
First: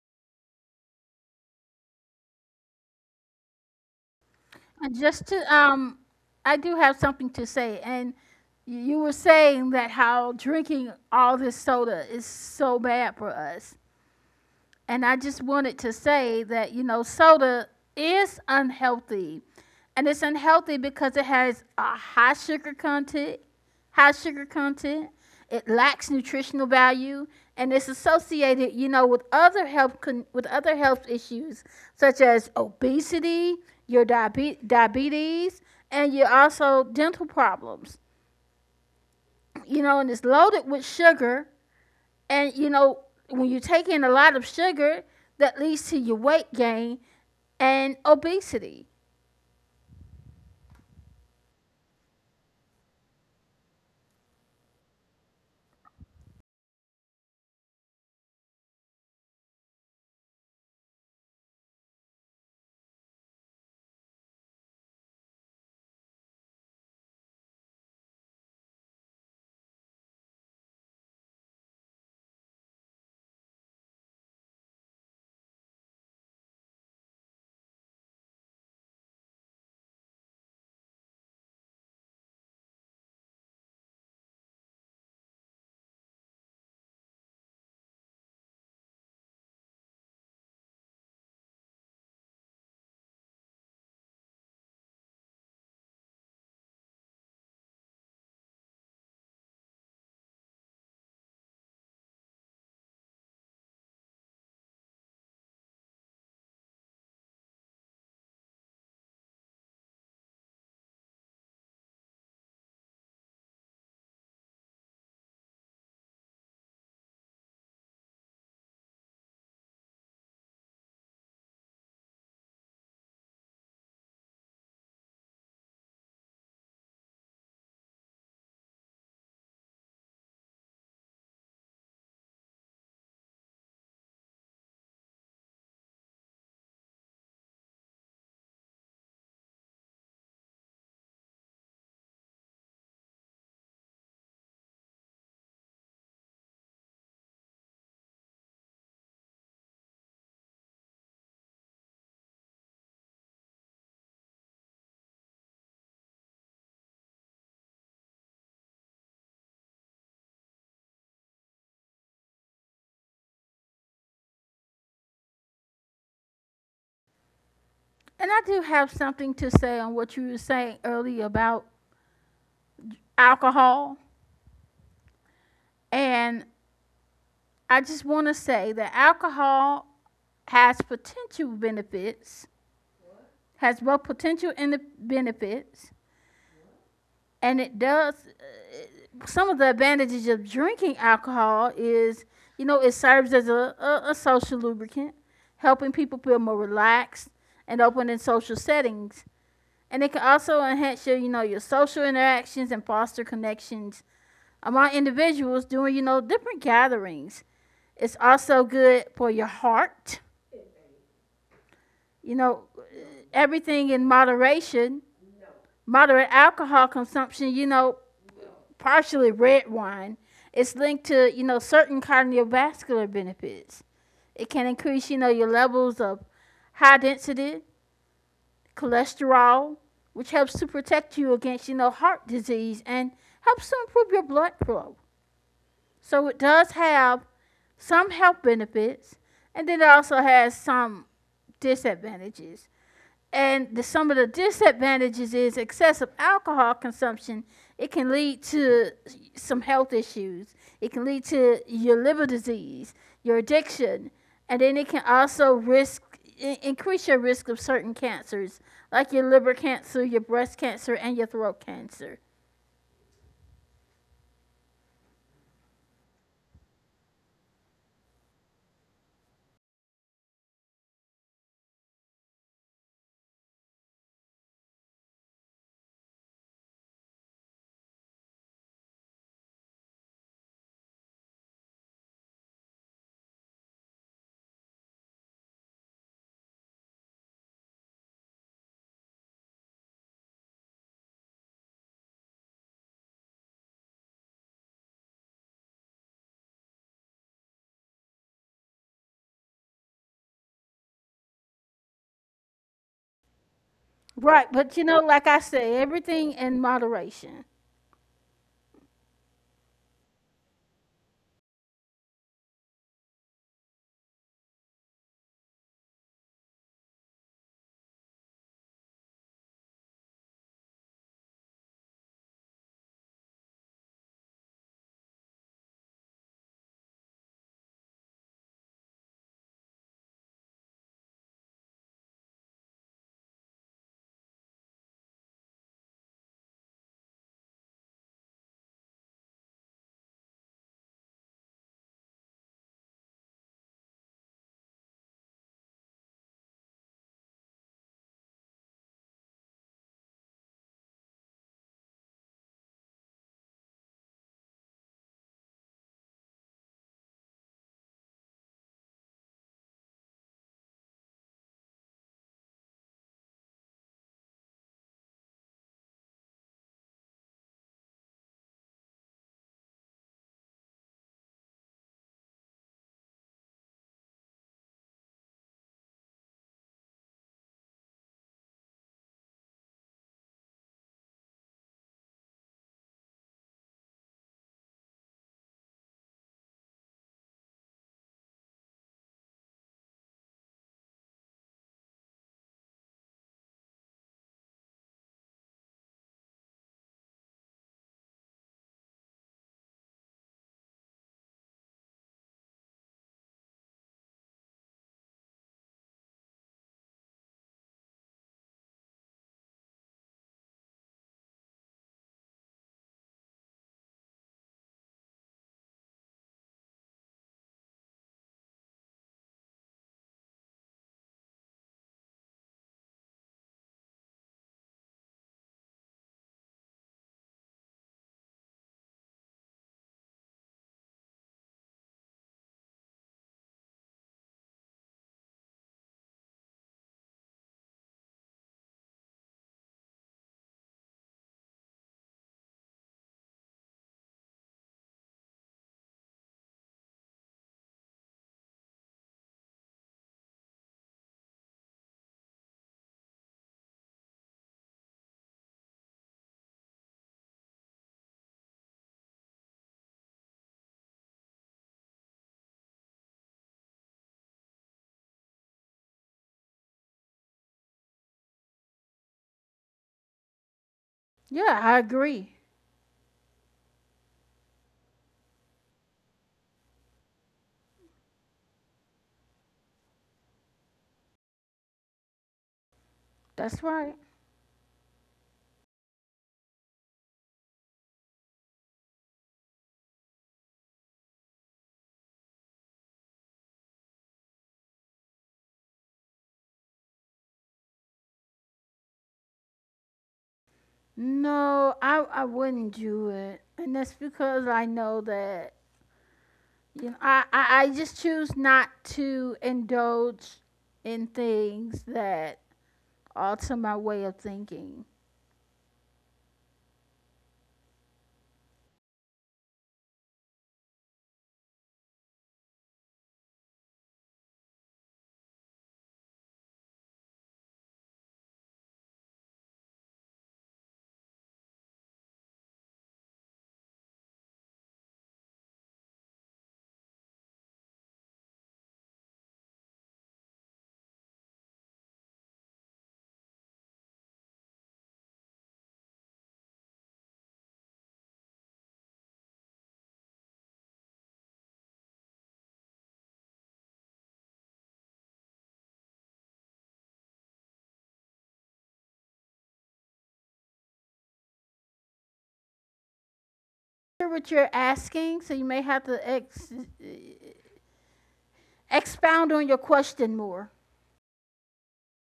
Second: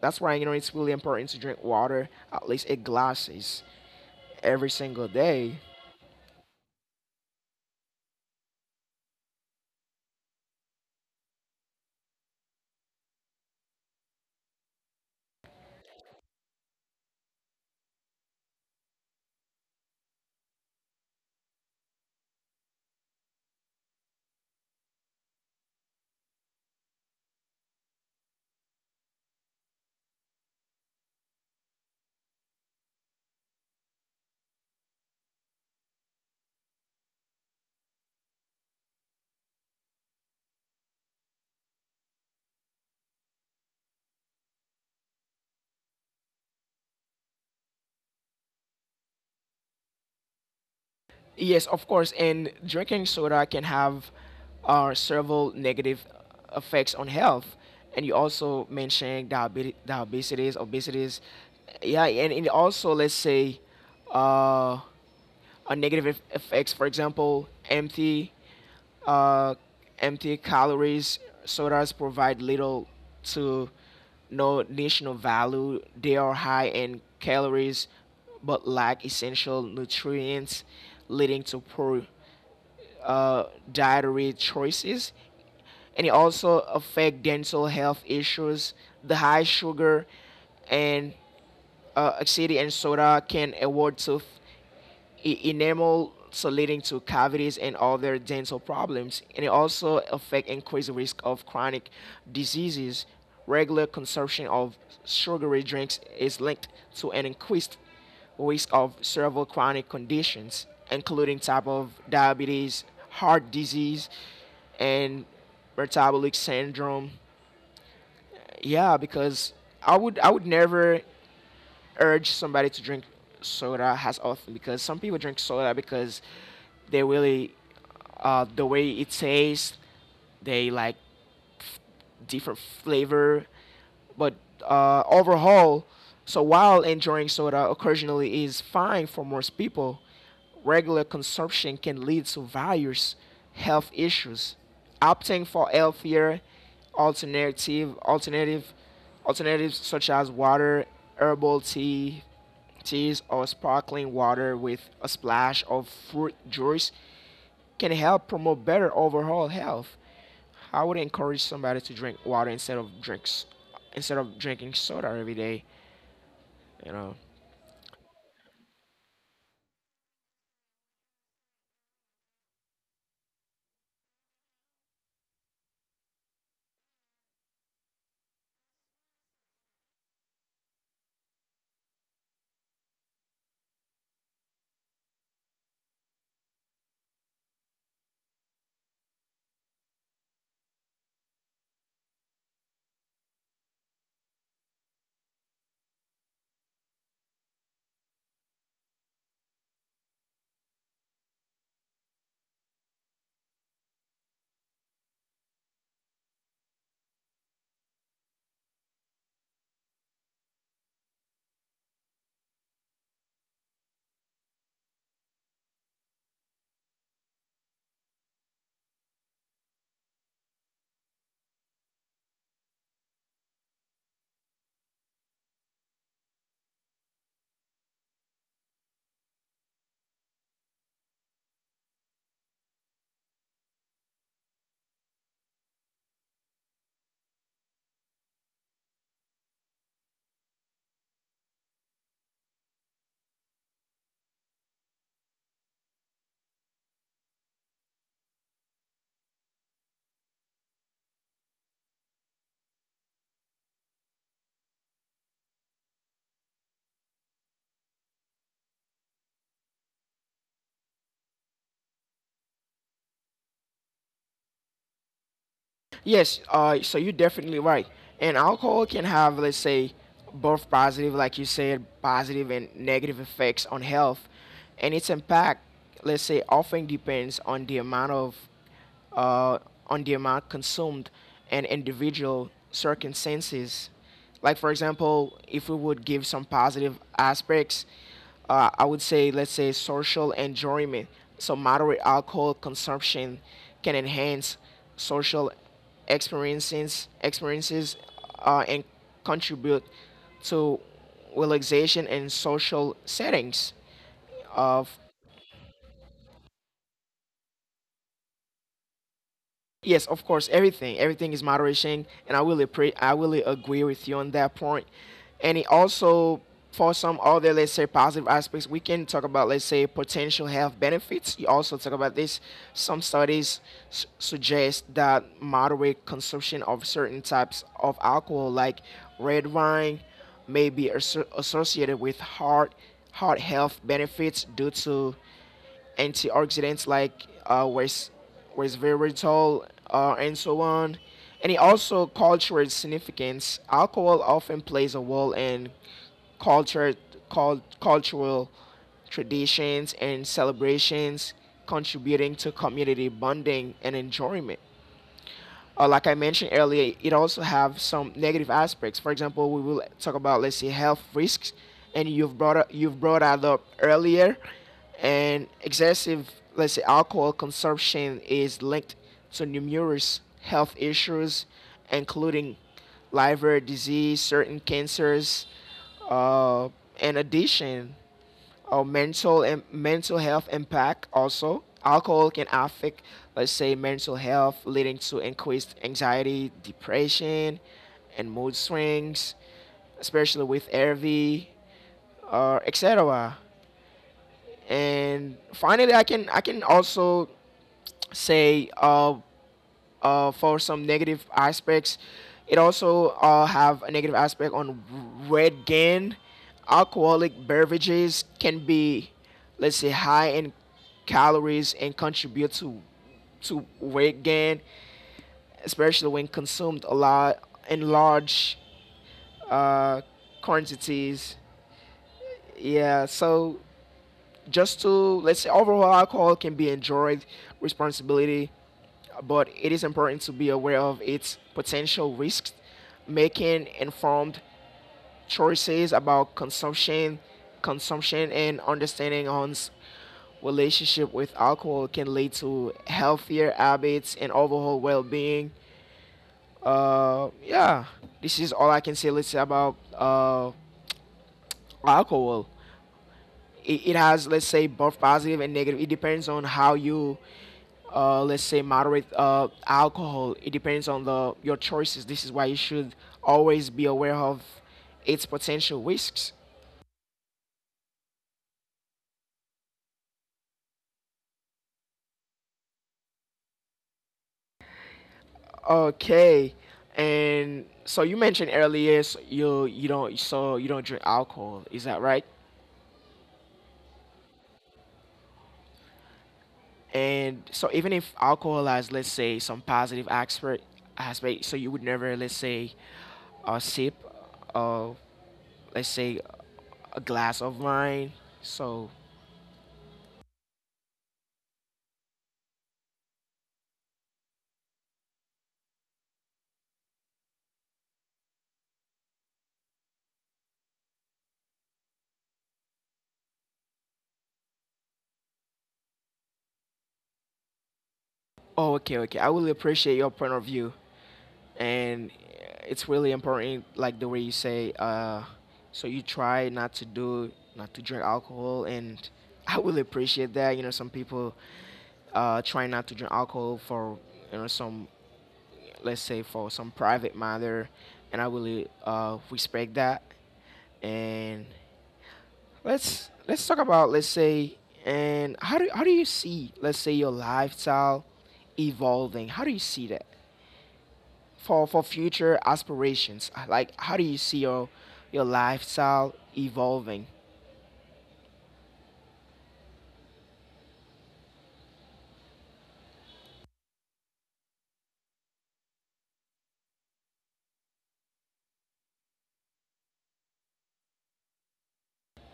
Speaker 1: That's why, you know, it's really important to drink water at least eight glasses every
Speaker 2: And
Speaker 1: single
Speaker 2: just to
Speaker 1: day.
Speaker 2: I do have something to say. And you were saying that how drinking all this soda is so bad for us. And I just wanted to say that, you know, soda is unhealthy. And it's unhealthy because it has a high sugar content, high sugar content. It lacks nutritional value, and it's associated, you know, with other with other health issues such as obesity, your diabetes, and your also dental problems. You know, and it's loaded with sugar. And, you know, when you take in a lot of sugar, that leads to your weight gain and obesity.
Speaker 1: Yes, of course. And drinking soda can have several negative effects on health. And you also mentioned diabetes, diabetes, obesities. Yeah, and also let's say, uh, a negative effects. For example, uh, empty calories. Sodas provide little to no nutritional value. They are high in calories, but lack essential nutrients, leading to poor uh, dietary choices. And it also affect dental health issues. The high sugar and acidity in soda can erode tooth enamel, so leading to cavities and other dental problems. And it also affect increased risk of chronic diseases. Regular consumption of sugary drinks is linked to an increased risk of several chronic conditions, including type of diabetes, heart disease, and metabolic syndrome. Yeah, because I would never urge somebody to drink soda as often because some people drink soda because they really, the way it tastes they like different flavor. But overall, so while enjoying soda occasionally is fine for most people, regular consumption can lead to various health issues. Opting for healthier alternative alternative alternatives such as water, herbal tea, teas or sparkling water with a splash of fruit juice can help promote better overall health. I would encourage somebody to drink water instead of drinking soda every day, you know.
Speaker 2: And I do have something to say on what you were saying earlier about alcohol. And I just want to say that alcohol has potential benefits, has both potential and the benefits, and it does. Some of the advantages of drinking alcohol is, you know, it serves as a social lubricant, helping people feel more relaxed and open in social settings. And it can also enhance your, you know, your social interactions and foster connections among individuals doing, you know, different gatherings. It's also good for your heart. You know, everything in moderation. Moderate alcohol consumption, you know, partially red wine, it's linked to, you know, certain cardiovascular benefits. It can increase, you know, your levels of high density cholesterol, which helps to protect you against, you know, heart disease, and helps to improve your blood flow. So it does have some health benefits. And then it also has some disadvantages. And some of the disadvantages is excessive alcohol consumption. It can lead to some health issues. It can lead to your liver disease, your addiction, and then it can also risk increase your risk of certain cancers, like your liver cancer, your breast cancer, and your throat cancer.
Speaker 1: Yes, so you're definitely right. And alcohol can have, let's say, both positive, like you said, positive and negative effects on health. And its impact, let's say, often depends on the amount of uh, on the amount consumed and individual circumstances. Like, for example, if we would give some positive aspects, I would say, let's say, social enjoyment. So, moderate alcohol consumption can enhance social experiences, and contribute to relaxation in social settings.
Speaker 2: Right, but you
Speaker 1: Uh,
Speaker 2: know, like I say, everything in moderation.
Speaker 1: Yes, of course, everything. Everything is moderation, and I really I really agree with you on that point. And it also for some other, let's say, positive aspects, we can talk about, let's say, potential health benefits. You also talk about this. Some studies suggest that moderate consumption of certain types of alcohol, like red wine, may be associated with heart health benefits due to antioxidants like was resveratrol and so on. And it also cultural significance. Alcohol often plays a role in culture, cultural traditions and celebrations, contributing to community bonding and enjoyment. Like I mentioned earlier, it also have some negative aspects. For example, we will talk about, let's say, health risks, and you've brought that up earlier, and excessive, let's say, alcohol consumption is linked to numerous health issues, including liver disease, certain cancers. Uh, in addition, or mental health impact, also alcohol can affect, let's say, mental health, leading to increased anxiety, depression, and mood swings, especially with rv or etc. And finally, I can also say for some negative aspects. It also have a negative aspect on weight gain. Alcoholic beverages can be, let's say, high in calories and contribute to weight gain, especially when consumed a lot in large, uh, quantities. Yeah, so just to, let's say, overall, alcohol can be enjoyed responsibility, but it is important to be aware of its potential risks, making informed choices about consumption, and understanding one's relationship with alcohol can lead to healthier habits and overall well-being. Yeah, this is all I can say. Let's say about, alcohol. It has, let's say, both positive and negative. It depends on how you, let's say, moderate, alcohol. It depends on the your choices. This is why you should always be aware of its potential risks.
Speaker 2: Yeah, I agree.
Speaker 1: Okay, and so you mentioned earlier, so you don't drink alcohol, is that right?
Speaker 2: That's right.
Speaker 1: And so even if alcohol has, let's say, some positive aspect, so you would never, let's say, sip, uh, let's say, a glass of wine. So,
Speaker 2: No, I wouldn't do it, and that's because I know that, you know, I just choose not to indulge in things that alter my way of thinking.
Speaker 1: oh, okay, okay. I really appreciate your point of view, and it's really important, like the way you say. So you try not to not to drink alcohol, and I really appreciate that. You know, some people try not to drink alcohol for, you know, some, let's say, for some private matter, and I really respect that. And let's talk about, let's say, and how do you see, let's say, your lifestyle evolving? How do you see that for future aspirations? Like, how do you see your lifestyle evolving?
Speaker 2: I'm not sure what you're asking, so you may have to expound on your question more.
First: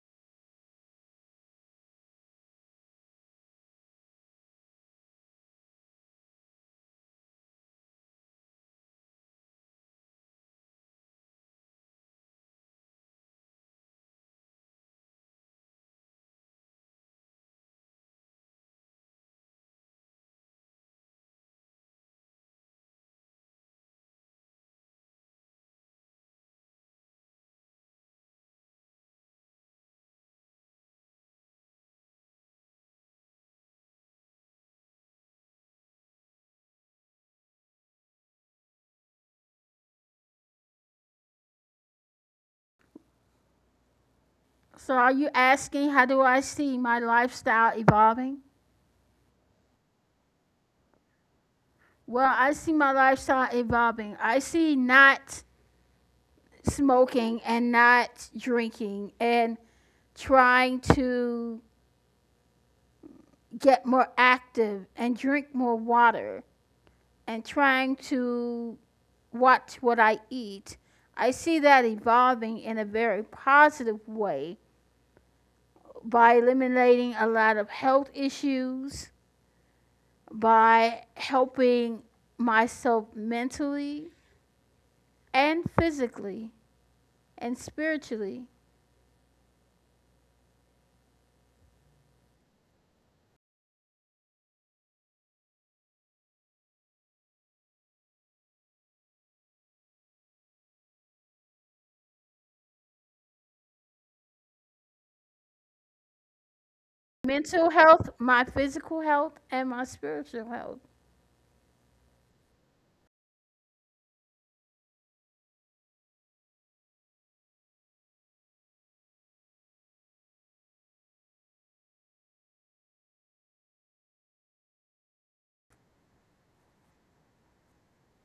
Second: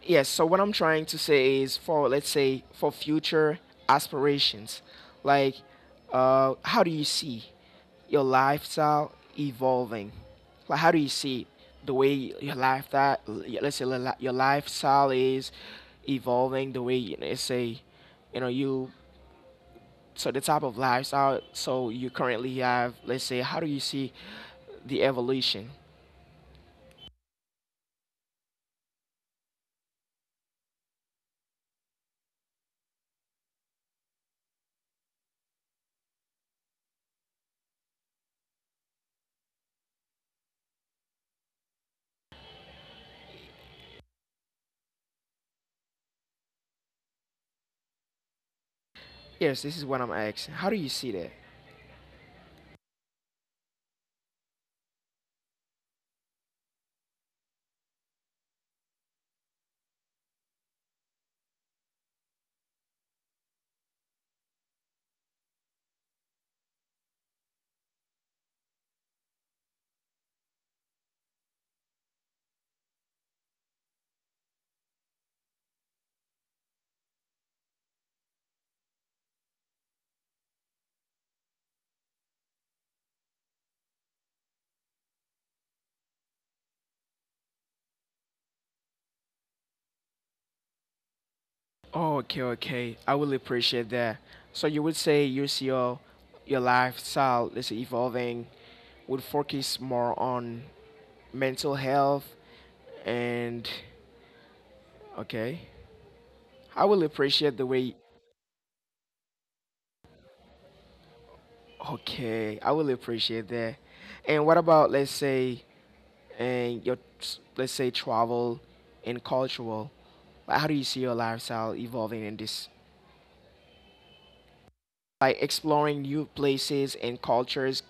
Speaker 1: Yes, so what I'm trying to say is for, let's say, for future aspirations, like, how do you see your lifestyle evolving? Like, how do you see the way your lifestyle, let's say, your lifestyle is evolving, the way, you know, let's say, you know, you, so the type of lifestyle, so you currently have, let's say, how do you see the evolution?
Speaker 2: So, are you asking how do I see my lifestyle evolving?
Speaker 1: Yes, this is what I'm asking. How do you see that?
Speaker 2: Well, I see my lifestyle evolving. I see not smoking and not drinking and trying to get more active and drink more water and trying to watch what I eat. I see that evolving in a very positive way by eliminating a lot of health issues, by helping myself mentally and physically and spiritually.
Speaker 1: Oh, okay, okay. I will appreciate that. So you would say you see your lifestyle is evolving, would focus more on mental health and okay. I will
Speaker 2: Mental
Speaker 1: appreciate the
Speaker 2: health,
Speaker 1: way
Speaker 2: my physical health, and my spiritual health.
Speaker 1: okay, I will appreciate that. And what about, let's say, and your let's say travel and cultural? Like, how do you see your lifestyle evolving in this? Like exploring new places and cultures.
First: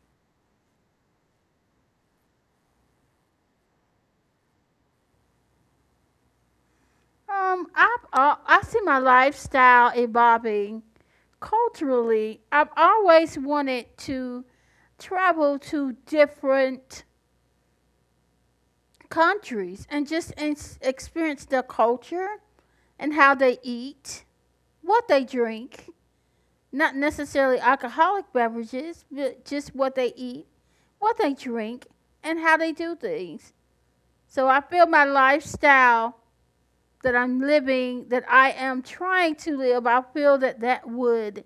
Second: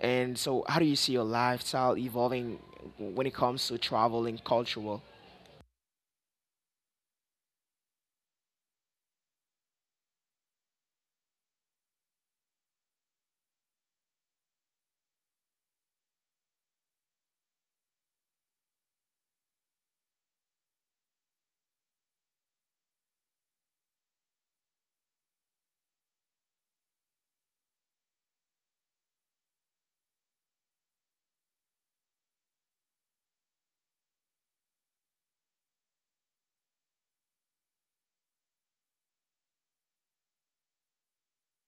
Speaker 1: And so, how do you see your lifestyle evolving when it comes to traveling cultural?
Speaker 2: I see my lifestyle evolving culturally. I've always wanted to travel to different countries and just experience their culture and how they eat, what they drink, not necessarily alcoholic beverages, but just what they eat, what they drink, and how they do things. So I feel my lifestyle that I'm living, that I am trying to live, I feel that that would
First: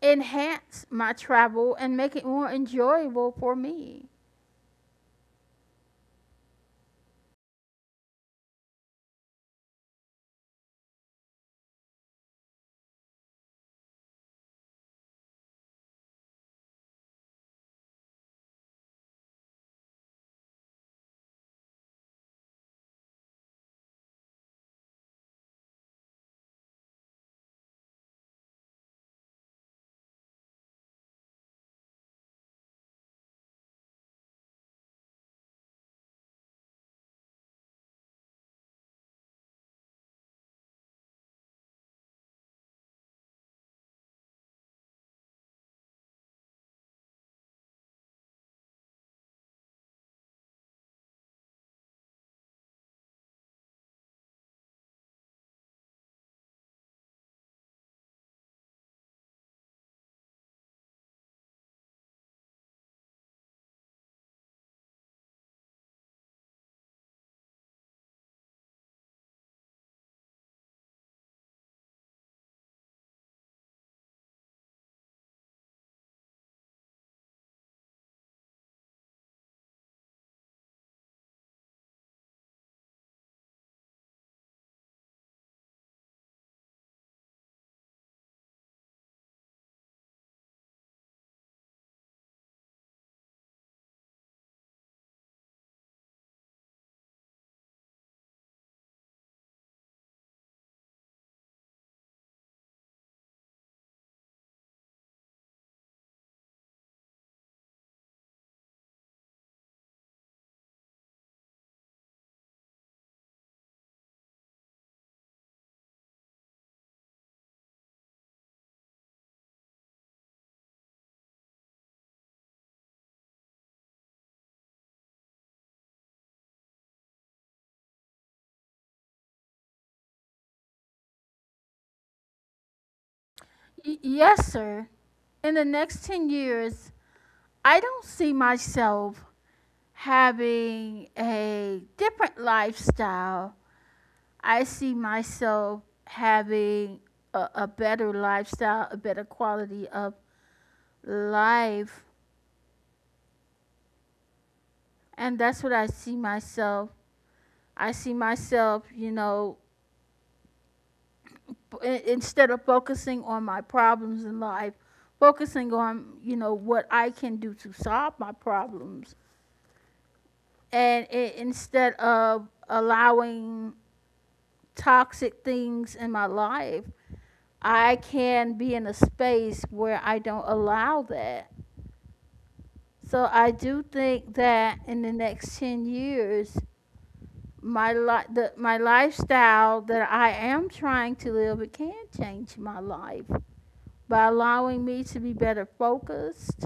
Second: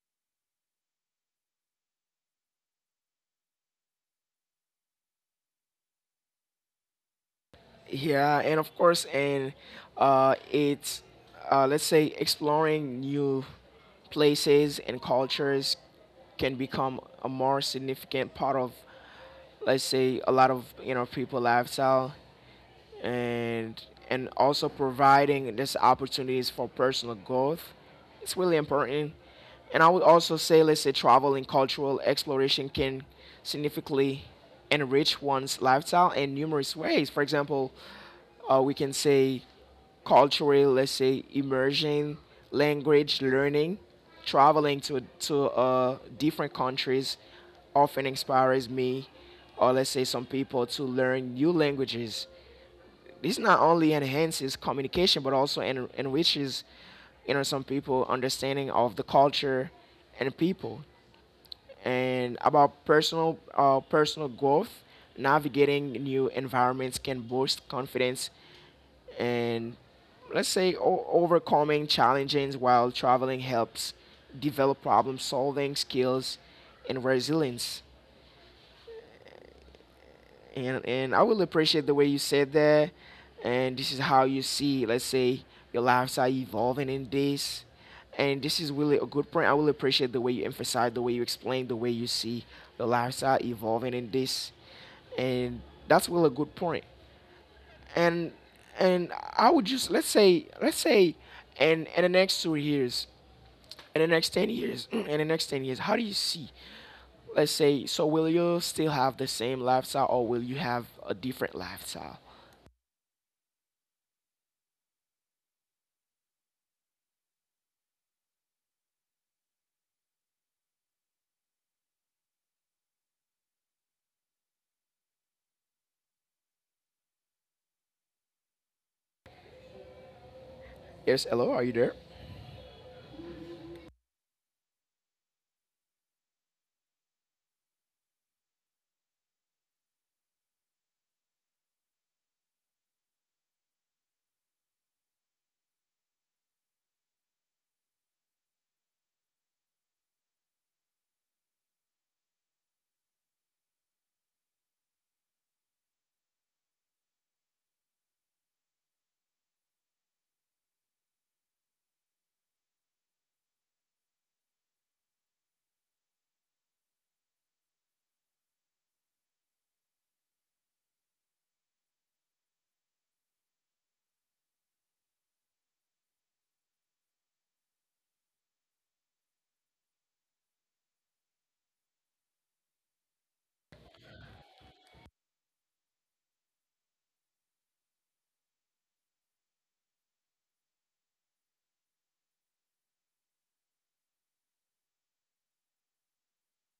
Speaker 2: enhance my travel and make it more enjoyable for me.
Speaker 1: Yeah, and of course, and it's, let's say, exploring new places and cultures can become a more significant part of, let's say, a lot of, you know, people lifestyle, and and also providing these opportunities for personal growth. It's really important. And I would also say, let's say, travel and cultural exploration can significantly enrich one's lifestyle in numerous ways. For example, we can say cultural, let's say, immersion, language learning, traveling to different countries often inspires me, or let's say, some people to learn new languages. This not only enhances communication, but also enriches, you know, some people understanding of the culture and people, and about personal, personal growth. Navigating new environments can boost confidence, and, let's say, overcoming challenges while traveling helps develop problem solving skills and resilience, and I will appreciate the way you said that. And this is how you see, let's say, your lifestyle evolving in this. And this is really a good point. I will appreciate the way you emphasize, the way you explain, the way you see your lifestyle evolving in this. And that's really a good point. And and I would just, let's say, let's say, and in the next 2 years, in the next 10 years, *clears throat* in the next 10 years, how do you see? Let's say, so will you still have the same lifestyle, or will you have a different lifestyle? Yes, hello, are you there?
Speaker 2: Yes, sir. In the next 10 years, I don't see myself having a different lifestyle. I see myself having a better lifestyle, a better quality of life. And that's what I see myself. I see myself, you know, instead of focusing on my problems in life, focusing on, you know, what I can do to solve my problems. And instead of allowing toxic things in my life, I can be in a space where I don't allow that. So I do think that in the next 10 years, my lifestyle that I am trying to live, it can change my life by allowing me to be better focused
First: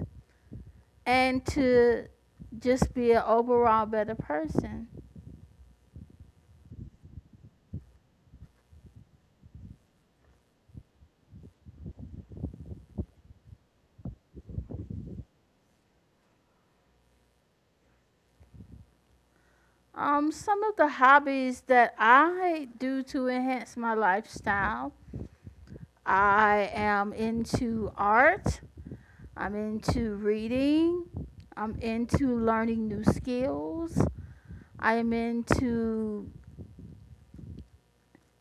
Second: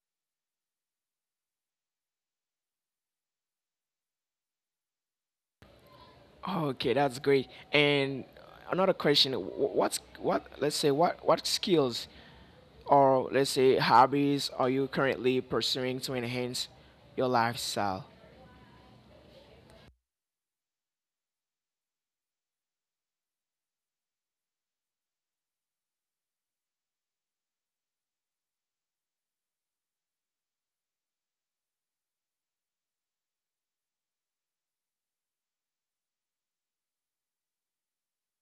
Speaker 2: and to just be an overall better person.
Speaker 1: Okay, that's great. And another question: wh- What's what? Let's say, what skills or, let's say, hobbies are you currently pursuing to enhance your lifestyle?
Speaker 2: Some of the hobbies that I do to enhance my lifestyle. I am into art. I'm into reading. I'm into learning new skills. I am into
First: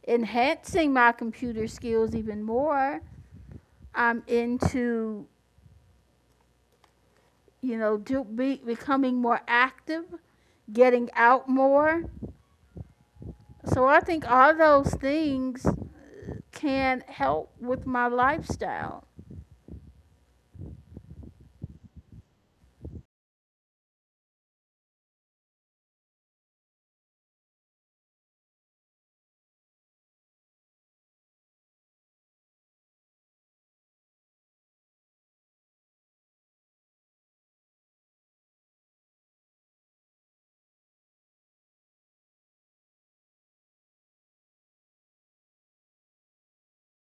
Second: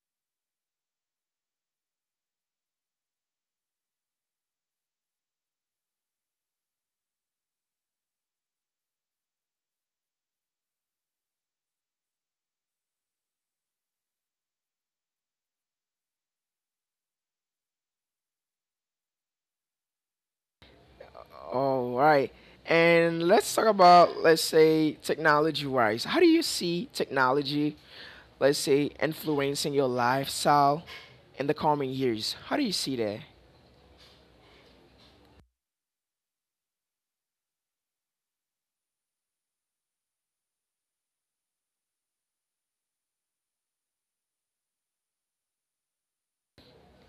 Speaker 2: enhancing my computer skills even more. I'm into, becoming more active, getting out more. So I think all those things can help with my lifestyle.
Speaker 1: All right. And let's talk about, let's say, technology-wise. How do you see technology, let's say, influencing your lifestyle in the coming years? How do you see that?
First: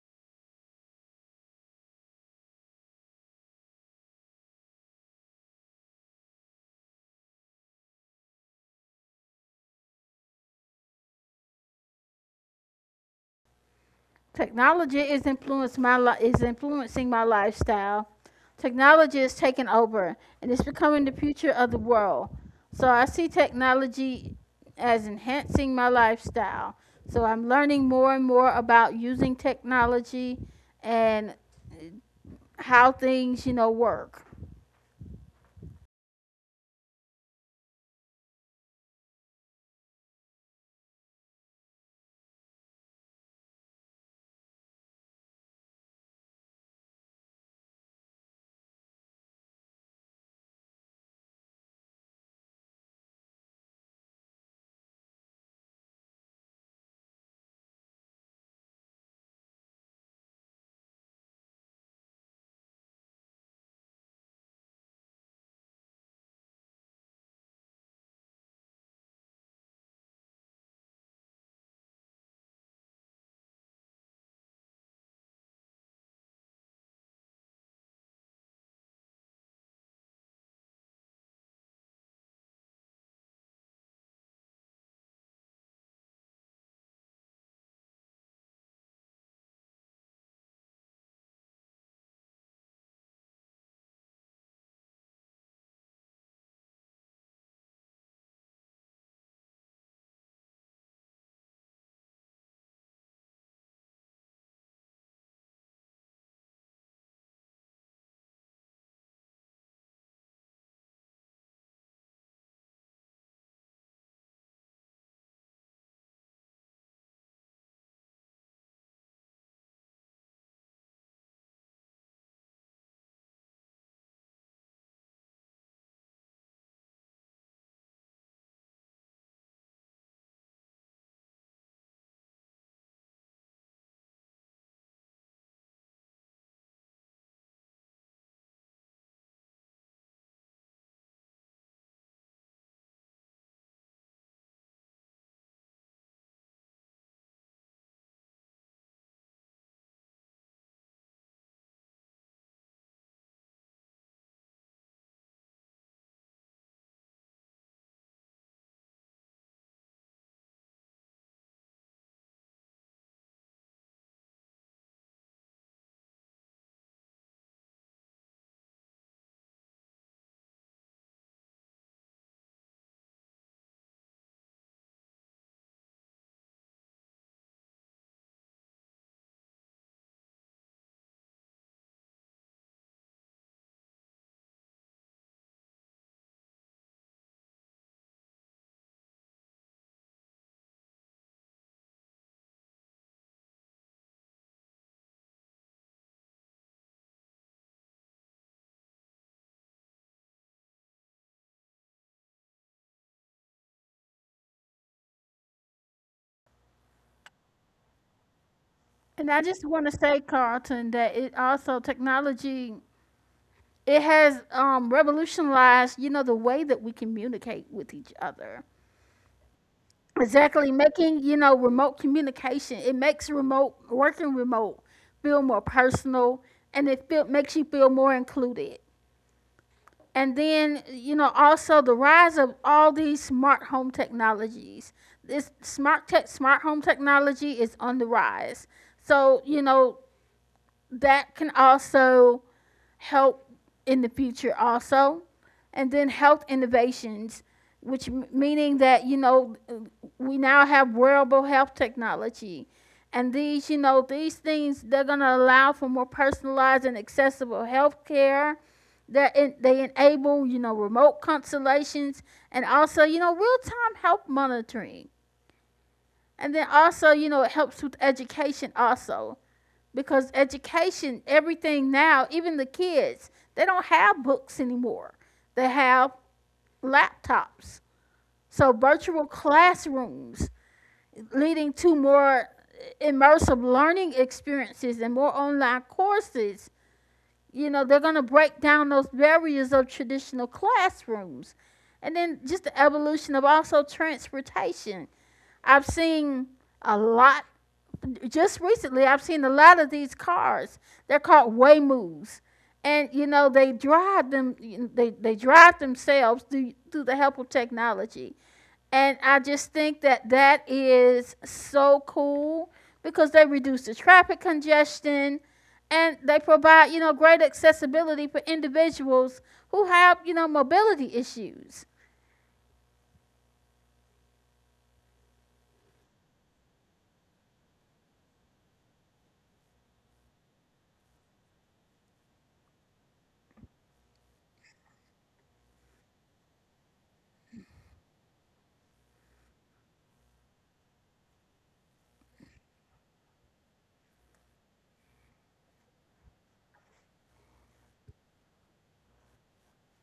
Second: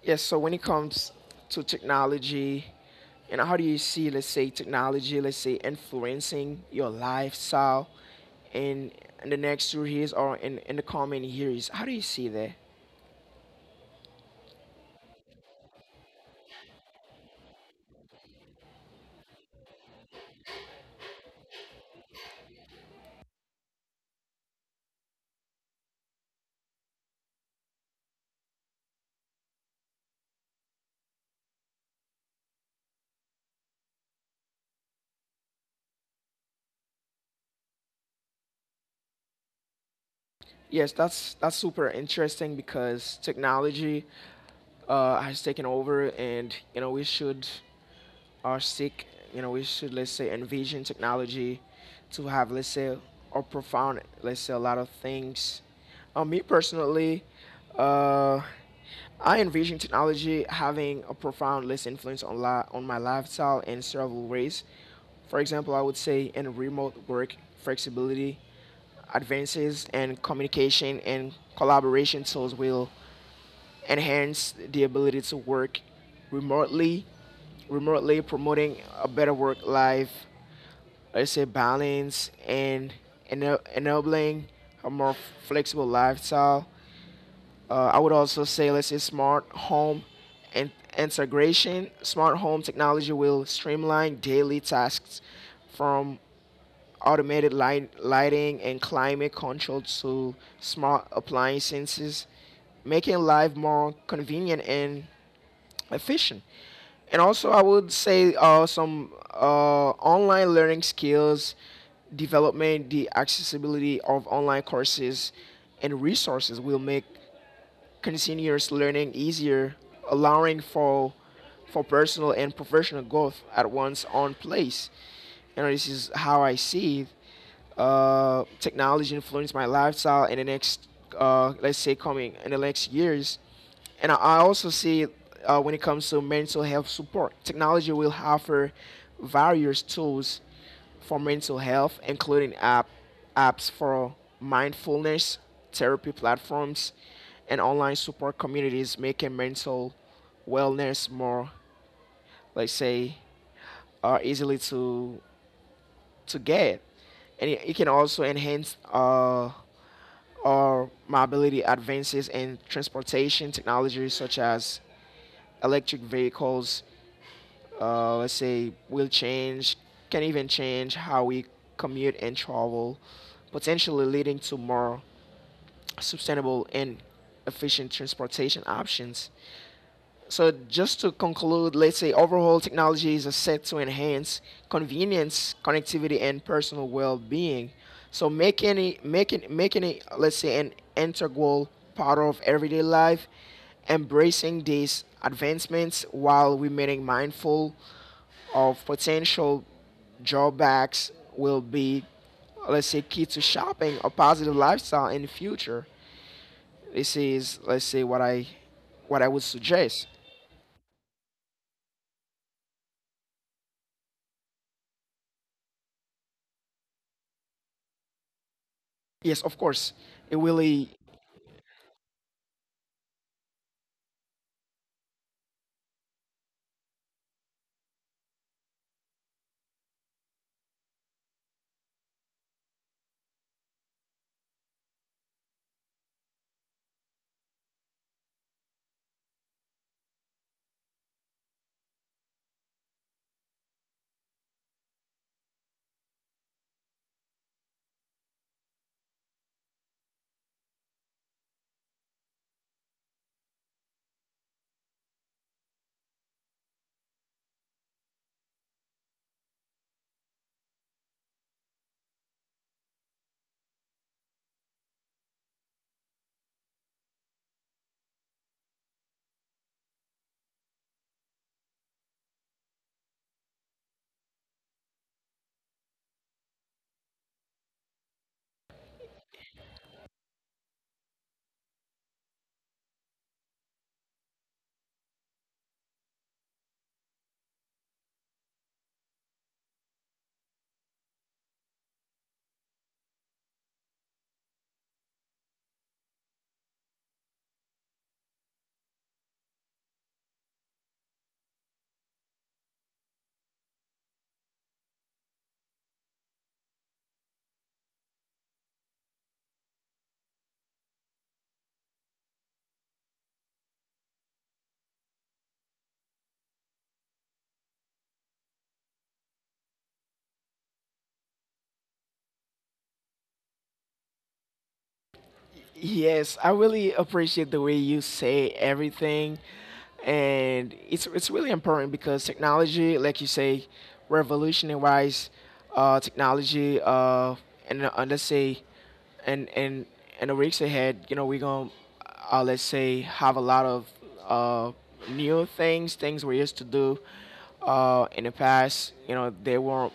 Speaker 1: Yes, so when it comes to technology, and how do you see, let's say, technology, let's say, influencing your lifestyle in in the next 2 years or in the coming years? How do you see that?
Speaker 2: Technology is influencing my lifestyle. Technology is taking over and it's becoming the future of the world. So I see technology as enhancing my lifestyle. So I'm learning more and more about using technology and how things work.
Speaker 1: That's super interesting because technology has taken over, and you know we should or seek, you know, we should, let's say, envision technology to have, let's say, a profound, let's say, a lot of things. Me personally, uh, I envision technology having a profound, let's influence on, on my lifestyle in several ways. For example, I would say in remote work, flexibility, advances in communication and collaboration tools will and hence the ability to work remotely, remotely, promoting a better work life, let's say, balance and enabling a more flexible lifestyle. I would also say, let's say, smart home and integration. Smart home technology will streamline daily tasks from lighting and climate control to smart appliances, making life more convenient and efficient. And also, I would say some online learning skills development, the accessibility of online courses and resources will make continuous learning easier, allowing for personal and professional growth at one's own place. You know, this is how I see it. Technology influenced my lifestyle in the next, let's say, coming in the next years. And I also see when it comes to mental health support, technology will offer various tools for mental health, including apps for mindfulness, therapy platforms, and online support communities, making mental wellness more, let's say, easily to get. And it can also enhance our mobility advances in transportation technologies such as electric vehicles, let's say, will change, can even change how we commute and travel, potentially leading to more sustainable and efficient transportation options. So just to conclude, let's say, overhaul technologies are set to enhance convenience, connectivity, and personal well-being. So making making it, let's say, an integral part of everyday life, embracing these advancements while remaining mindful of potential drawbacks will be, let's say, key to shopping a positive lifestyle in the future. This is, let's say, what I
Speaker 2: And I
Speaker 1: would
Speaker 2: just want to
Speaker 1: suggest.
Speaker 2: say, Carlton, that it also technology it has revolutionized, you know, the way that we communicate with each other.
Speaker 1: Yes, of course. It
Speaker 2: Exactly.
Speaker 1: really,
Speaker 2: Making, you know, remote communication, it makes remote working remote feel more personal and makes you feel more included. And then, you know, also the rise of all these smart home technologies. Smart home technology is on the rise. So, you know, that can also help in the future also. And then health innovations, which meaning that, you know, we now have wearable health technology. And these, you know, these things, they're going to allow for more personalized and accessible health care, that they enable, you know, remote consultations, and also, you know, real-time health monitoring. And then also, you know, it helps with education also, because education, everything now, even the kids, they don't have books anymore. They have laptops. So virtual classrooms, leading to more immersive learning experiences and more online courses. You know, they're going to break down those barriers of traditional classrooms. And then just the evolution of also transportation. I've seen a lot Just recently I've seen a lot of these cars. They're called Waymoves. And you know they drive them. They drive themselves through, through the help of technology. And I just think that that is so cool, because they reduce the traffic congestion and they provide, you know, great accessibility for individuals who have, you know, mobility issues.
Speaker 1: yes, I really appreciate the way you say everything, and it's really important because technology, like you say, revolutionary-wise, technology, and let's say, and and and the weeks ahead, you know, we're gonna, let's say, have a lot of uh new things, things we used to do, in the past. You know, they weren't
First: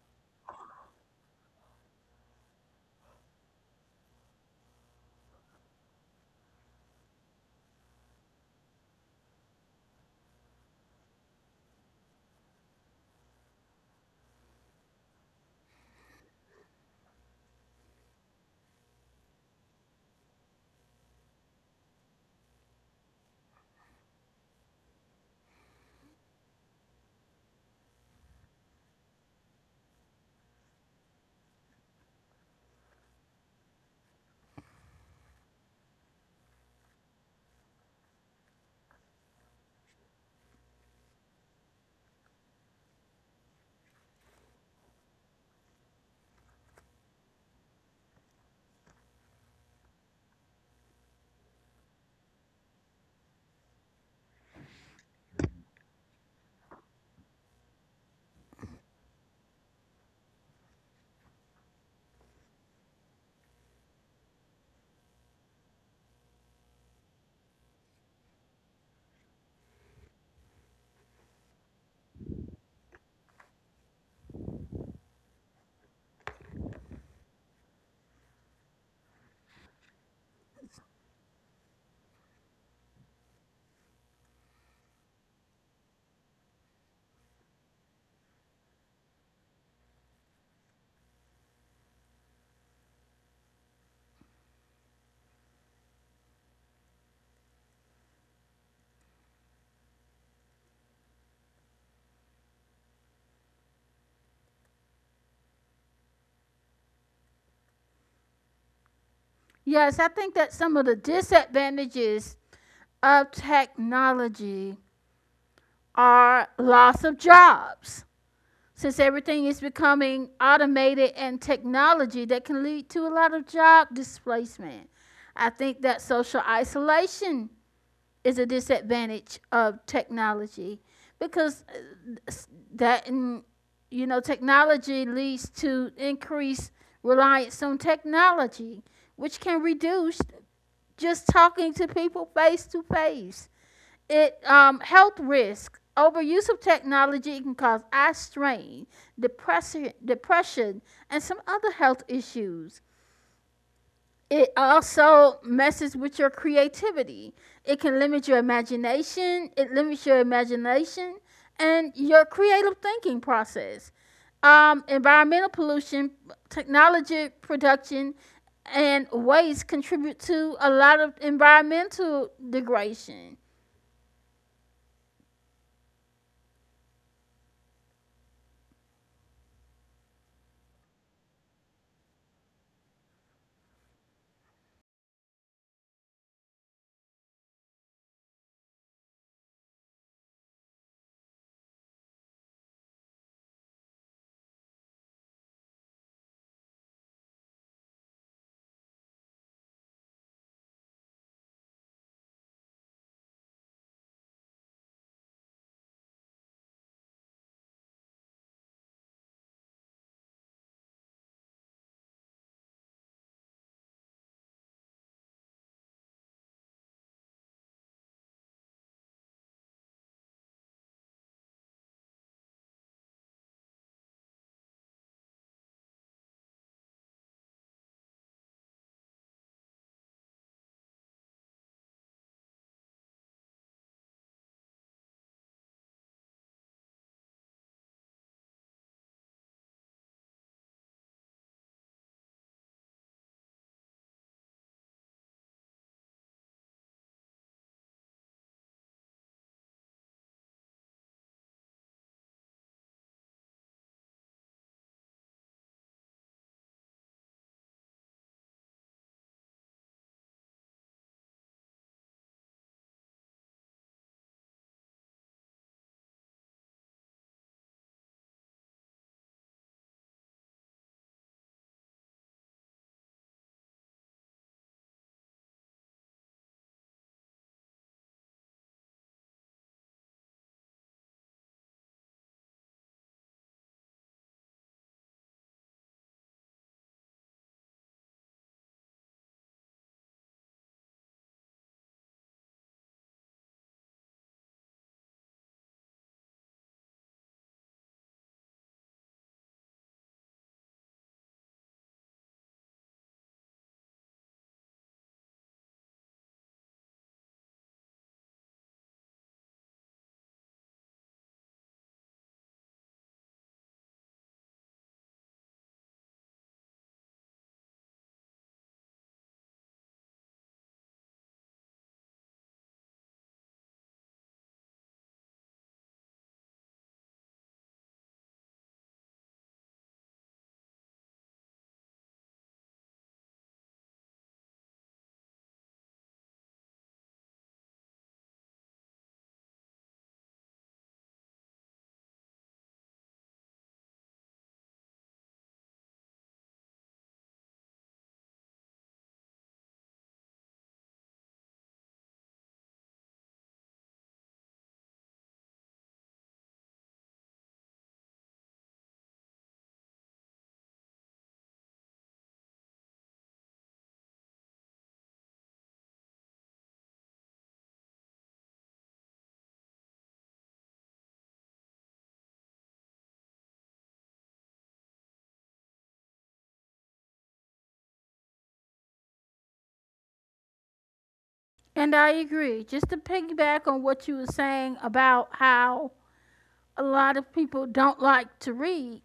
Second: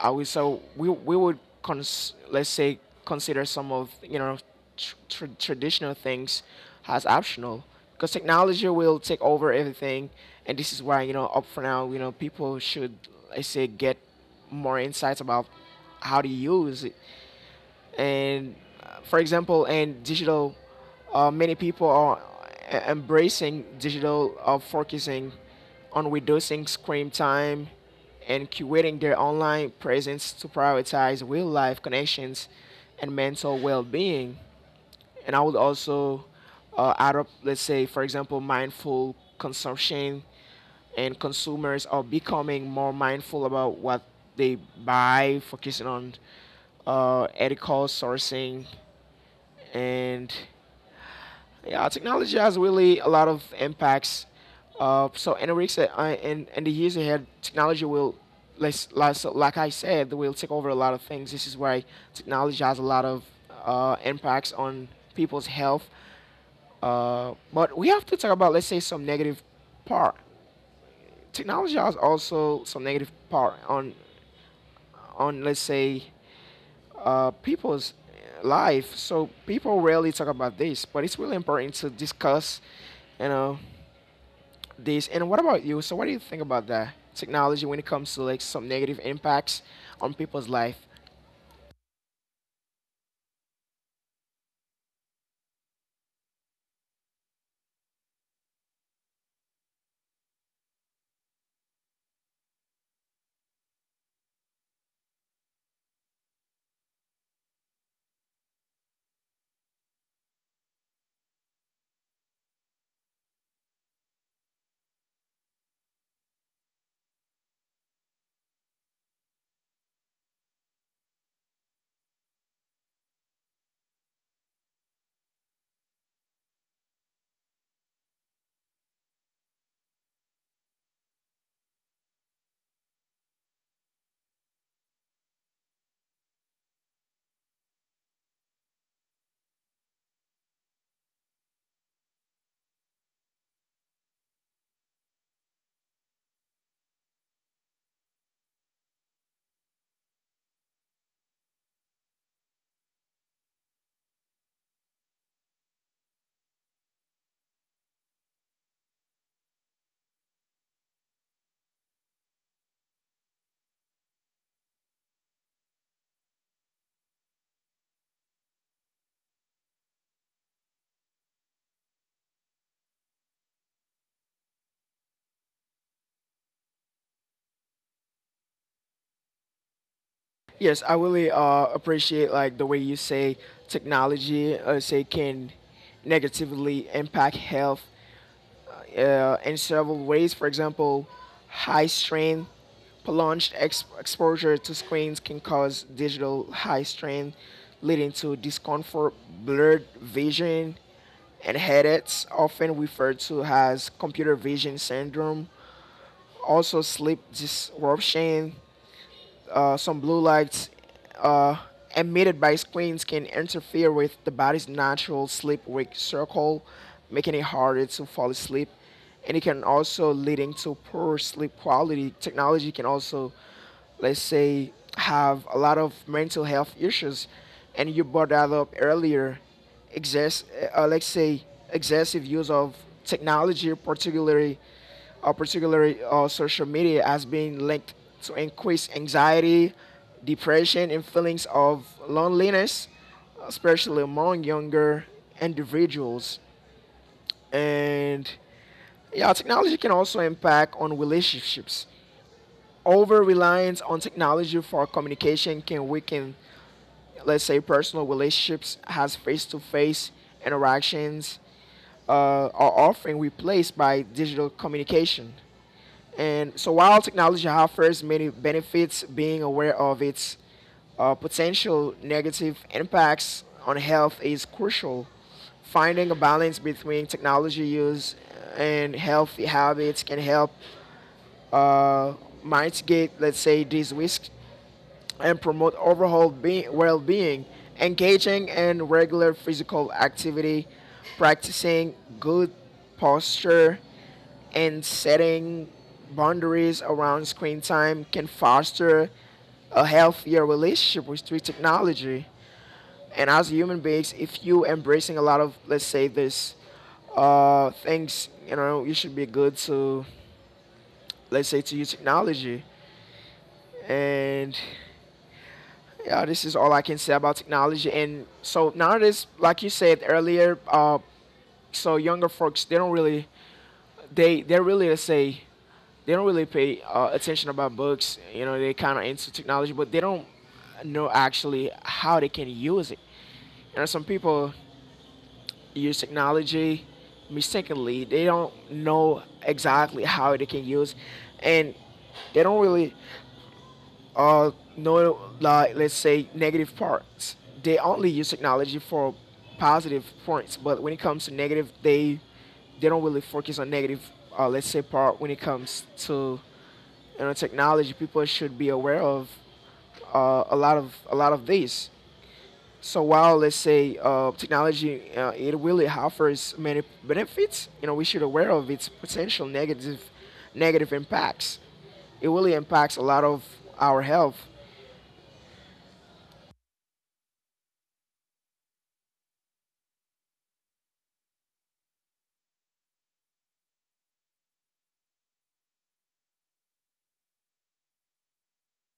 Speaker 1: I would so we would let's say consider some of, you know, traditional things as optional because technology will take over everything, and this is why, you know, up for now, you know, people should I say get more insights about how to use it, and, for example, in digital, many people are embracing digital, focusing on reducing screen time and curating their online presence to prioritize real life connections and mental well-being. And I would also add up, let's say, for example, mindful consumption, and consumers are becoming more mindful about what they buy, focusing on ethical sourcing, and yeah, technology has really a lot of impacts. So in the weeks that I, in the years ahead, technology will, less, less, like I said, will take over a lot of things. This is why technology has a lot of impacts on people's health. But we have to talk about, let's say, some negative part. Technology has also some negative part on let's say people's life. So people rarely talk about this, but it's really important to discuss, you know, this. And what about you? So what do you think about that technology when it comes to like some negative impacts on people's life?
Speaker 2: Yes, I think that some of the disadvantages of technology are loss of jobs, since everything is becoming automated, and technology that can lead to a lot of job displacement. I think that social isolation is a disadvantage of technology, because uh, that mm, you know, technology leads to increased reliance on technology, which can reduce just talking to people face to face. It Health risk: overuse of technology can cause eye strain, depression, and some other health issues. It also messes with your creativity. It limits your imagination and your creative thinking process. Environmental pollution: technology production and waste contribute to a lot of environmental degradation.
Speaker 1: Yes, I really appreciate like the way you say technology, say can negatively impact health in several ways. For example, high strain, prolonged exposure to screens can cause digital high strain, leading to discomfort, blurred vision, and headaches, often referred to as computer vision syndrome. Also, sleep disruption, some blue lights uh, emitted by screens can interfere with the body's natural sleep wake cycle, making it harder to fall asleep. And it can also leading to poor sleep quality. Technology can also, let's say, have a lot of mental health issues. And you brought that up earlier, excess, let's say, excessive use of technology, particularly, social media, as being linked to increased anxiety, depression, and feelings of loneliness, especially among younger individuals. And yeah, technology can also impact on relationships. Over reliance on technology for communication can weaken, let's say, personal relationships, has face to face interactions, uh, are often replaced by digital communication. And so while technology offers many benefits, being aware of its potential negative impacts on health is crucial. Finding a balance between technology use and healthy habits can help uh, mitigate, let's say, these risks and promote overall well being, engaging in regular physical activity, practicing good posture, and setting boundaries around screen time can foster a healthier relationship with technology. And as human beings, if you embracing a lot of, let's say, this things, you know, you should be good to, let's say, to use technology. And yeah, this is all I can say about technology. And so nowadays, like you said earlier, so younger folks, they really let's say they don't really pay attention about books. You know, they kind of into technology, but they don't know actually how they can use it. You know, some people use technology mistakenly. They don't know exactly how they can use, and they don't really uh no like let's say negative parts. They only use technology for positive points, but when it comes to negative, they don't really focus on negative let's say part. When it comes to, you know, technology, people should be aware of a lot of these. So while let's say technology, it really offers many benefits, you know, we should aware of its potential negative impacts. It really impacts a lot of our health.
Speaker 2: And I agree. Just to piggyback on what you were saying about how a lot of people don't like to read,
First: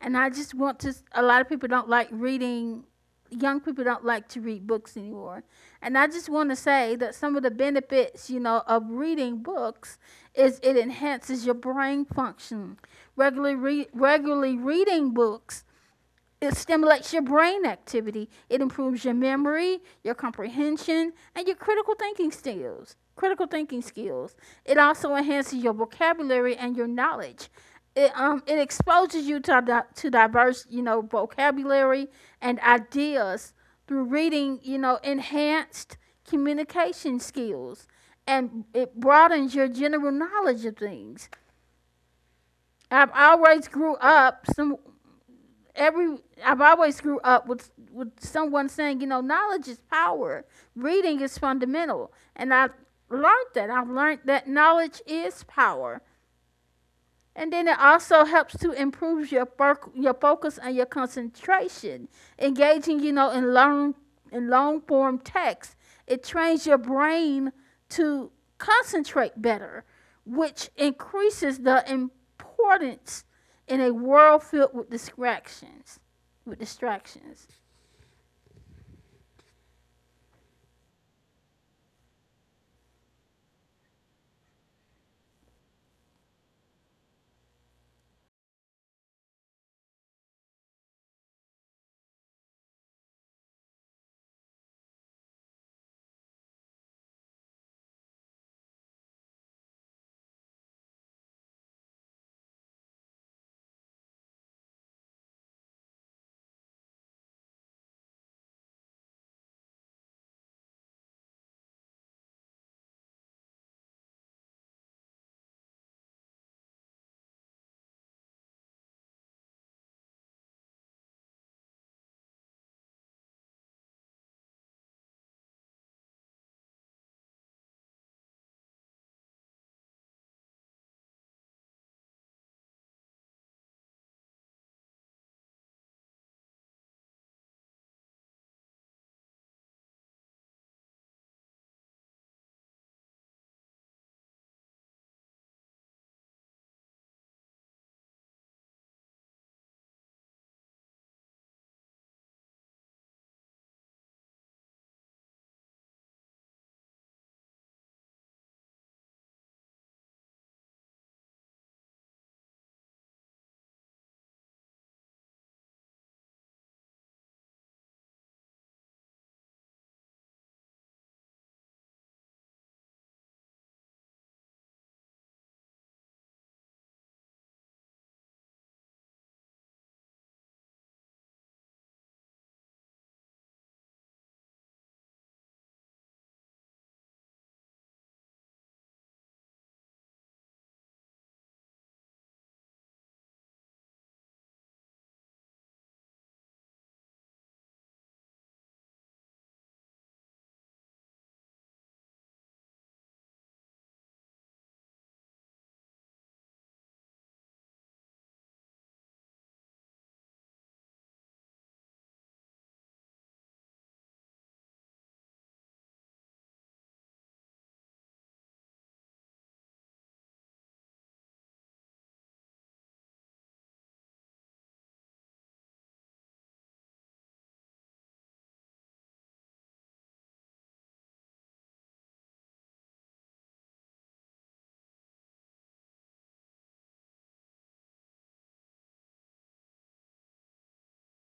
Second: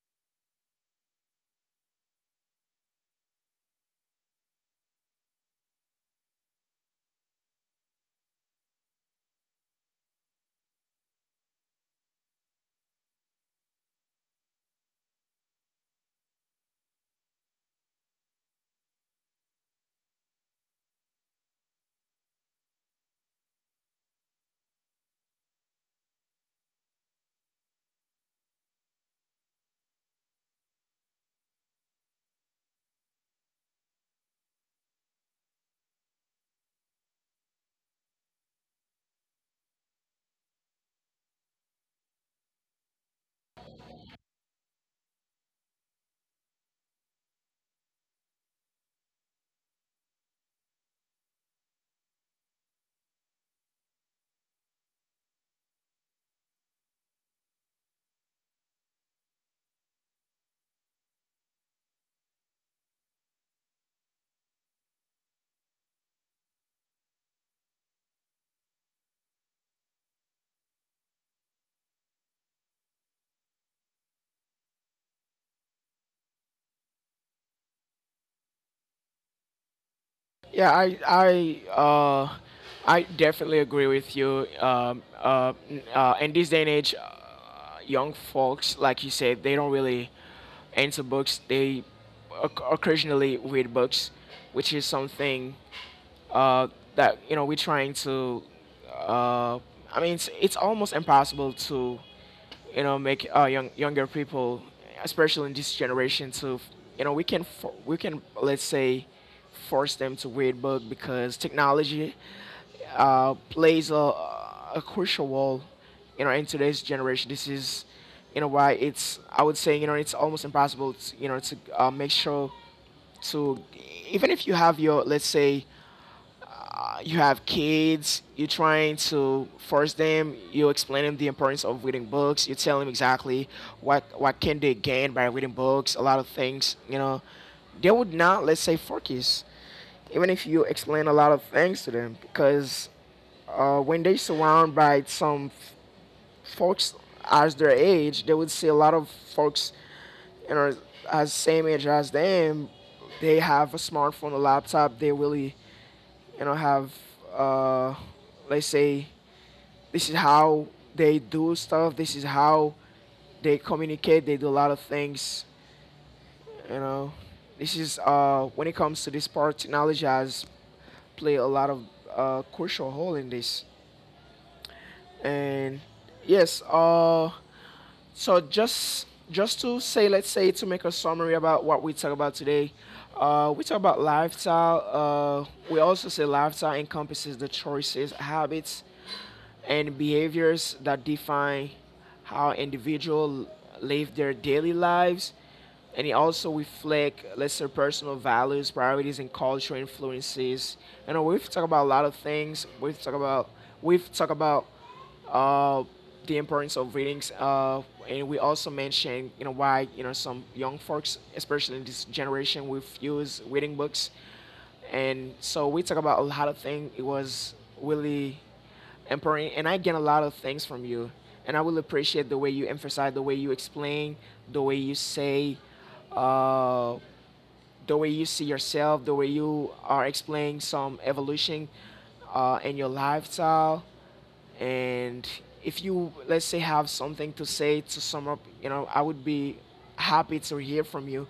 Speaker 2: and I just want to, a lot of people don't like reading, young people don't like to read books anymore. And I just want to say that some of the benefits, you know, of reading books is it enhances your brain function. Regularly reading books, it stimulates your brain activity. It improves your memory, your comprehension, and your critical thinking skills. It also enhances your vocabulary and your knowledge. It it exposes you to to diverse, you know, vocabulary and ideas. Through reading, you know, enhanced communication skills, and it broadens your general knowledge of things. I've always grew up some every I've always grew up with someone saying, you know, knowledge is power. Reading is fundamental, and I learned that. I've learned that knowledge is power. And then it also helps to improve your focus and your concentration. Engaging, you know, in long form text, it trains your brain to concentrate better, which increases the importance in a world filled with distractions. With distractions.
Speaker 1: Yeah, I definitely agree with you. In this day and age, young folks, like you said, they don't really answer books. They occasionally read books, which is something uh, that you know we're trying to. Uh, I mean, it's almost impossible to, you know, make younger people, especially in this generation, to you know we can let's say force them to read book, because technology plays a crucial role, you know, in today's generation. This is, you know, why it's I would say you know it's almost impossible, to, you know, to make sure to, even if you have your let's say you have kids, you're trying to force them, you explain them the importance of reading books, you tell them exactly what can they gain by reading books, a lot of things, you know, they would not, let's say, focus, even if you explain a lot of things to them, because when they surround by some folks as their age, they would see a lot of folks, you know, as same age as them, they have a smartphone, a laptop, they really you know have uh let's say, this is how they do stuff, this is how they communicate, they do a lot of things, you know, this is when it comes to this part, technology has played a lot of crucial role in this. And yes, so just to say let's say to make a summary about what we talk about today, we talk about lifestyle. We also say lifestyle encompasses the choices, habits, and behaviors that define how individuals live their daily lives, and it also reflect lesser personal values, priorities, and cultural influences. You know, we've talked about a lot of things we've talked about uh, the importance of readings, and we also mentioned, you know, why, you know, some young folks especially in this generation we use reading books. And so we talk about a lot of things, it was really empowering and I get a lot of things from you. And I will appreciate the way you emphasize, the way you explain, the way you say, uh, the way you see yourself, the way you are explaining some evolution in your lifestyle. And if you let's say have something to say to sum up, you know, I would be happy to hear from you.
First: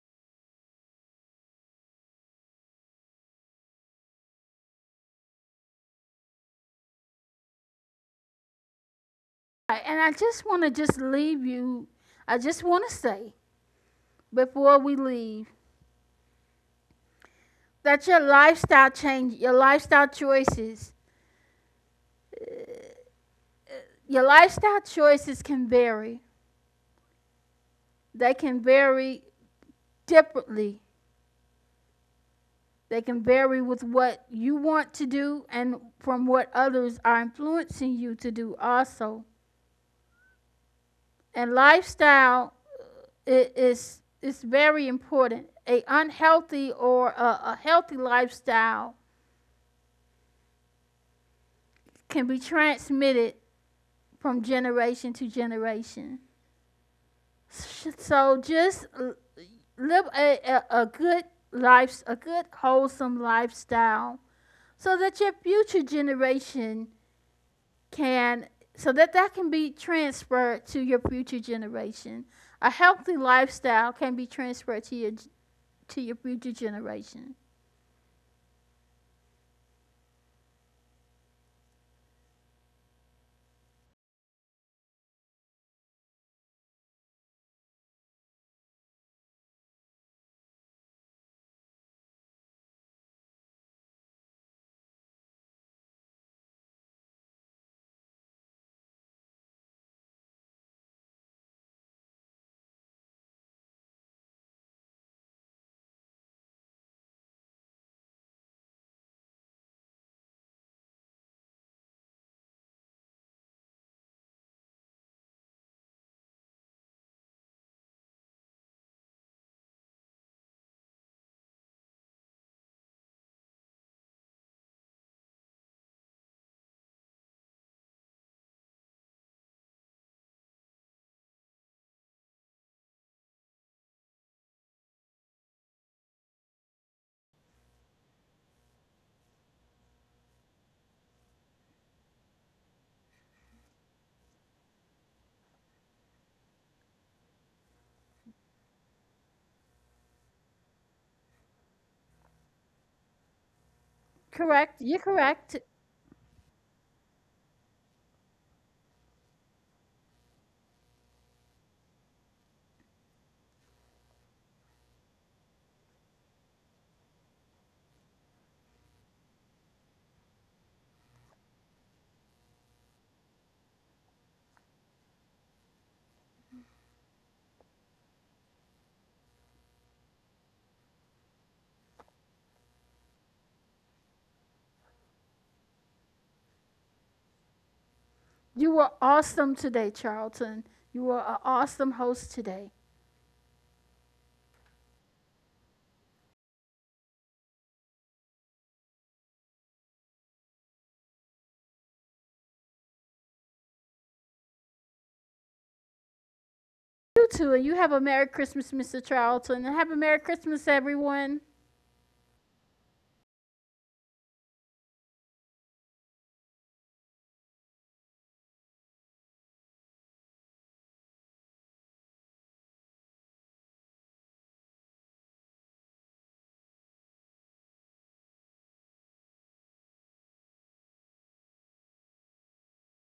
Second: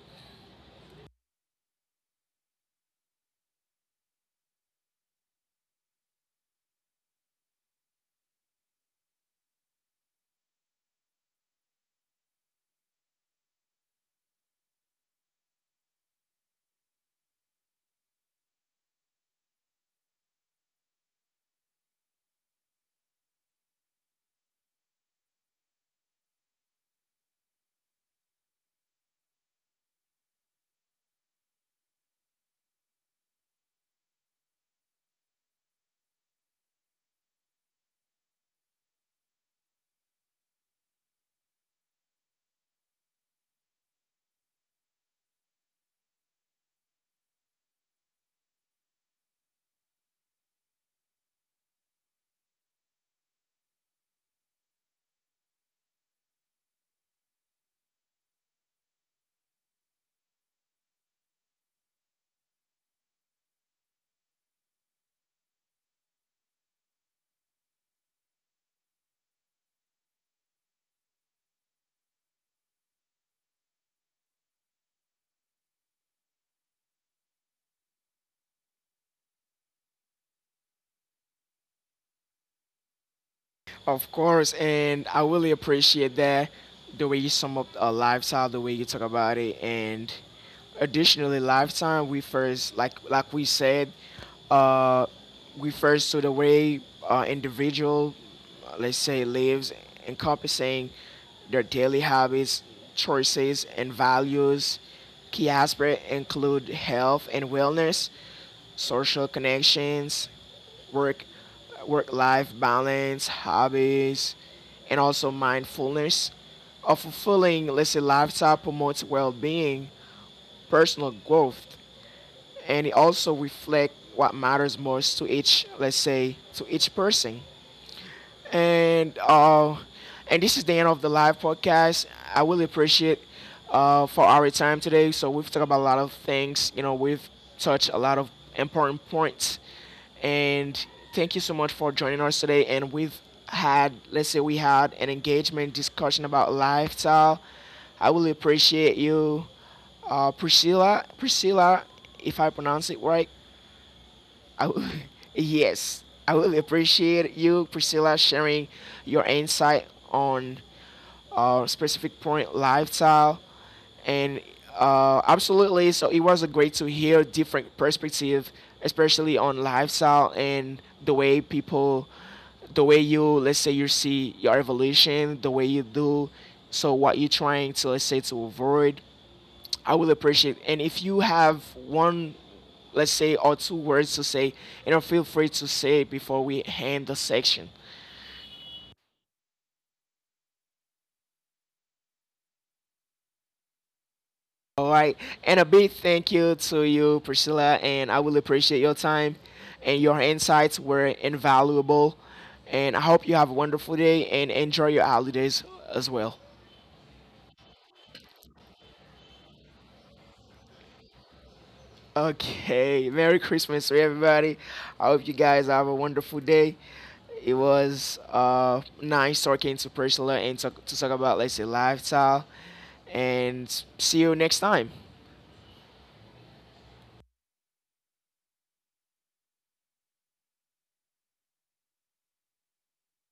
Speaker 2: All right, and I just want to just leave you. I just want to say, before we leave, that your lifestyle choices can vary. They can vary differently. They can vary with what you want to do, and from what others are influencing you to do also. And lifestyle is very important. A unhealthy or a healthy lifestyle can be transmitted from generation to generation. So just live a good life, a good wholesome lifestyle, so that your future generation can so that that can be transferred to your future generation. A healthy lifestyle can be transferred to your future generation.
Speaker 1: Of course, and I really appreciate that, the way you sum up lifestyle, the way you talk about it, and additionally, lifetime. We first, like we said, uh, we first saw the way individual, let's say, lives, encompassing their daily habits, choices, and values. Key aspects include health and wellness, social connections, work work life balance, hobbies, and also mindfulness. A fulfilling, let's say, lifestyle promotes well being, personal growth, and it also reflects what matters most to each, let's say, to each person. And and this is the end of the live podcast. I really appreciate for our time today. So we've talked about a lot of things. You know, we've touched a lot of important points, and thank you so much for joining us today. And we've had, let's say, we had an engagement discussion about lifestyle. I really appreciate you, Priscilla. Priscilla, if I pronounce it right. I
Speaker 2: Correct,
Speaker 1: will, *laughs*
Speaker 2: you're correct.
Speaker 1: yes, I will appreciate you, Priscilla, sharing your insight on specific point lifestyle. And absolutely. So it was great to hear different perspective, especially on lifestyle and the way people, the way you, let's say you see your evolution, the way you do, so what you're trying to let's say to avoid, I will appreciate. It. And if you have one, let's say, or two words to say, you know, feel free to say it before we end the section.
Speaker 2: You were awesome today, Charlton. You were an awesome host today.
Speaker 1: All right. And a big thank you to you, Priscilla, and I will appreciate your time, and your insights were invaluable. And I hope you have a wonderful day and enjoy your holidays as well.
Speaker 2: You too, and you have a Merry Christmas, Mr. Charlton, and have a Merry Christmas everyone.
Speaker 1: Okay, Merry Christmas to everybody. I hope you guys have a wonderful day. It was nice talking to Priscilla and to talk about, let's say, lifestyle. And see you next time.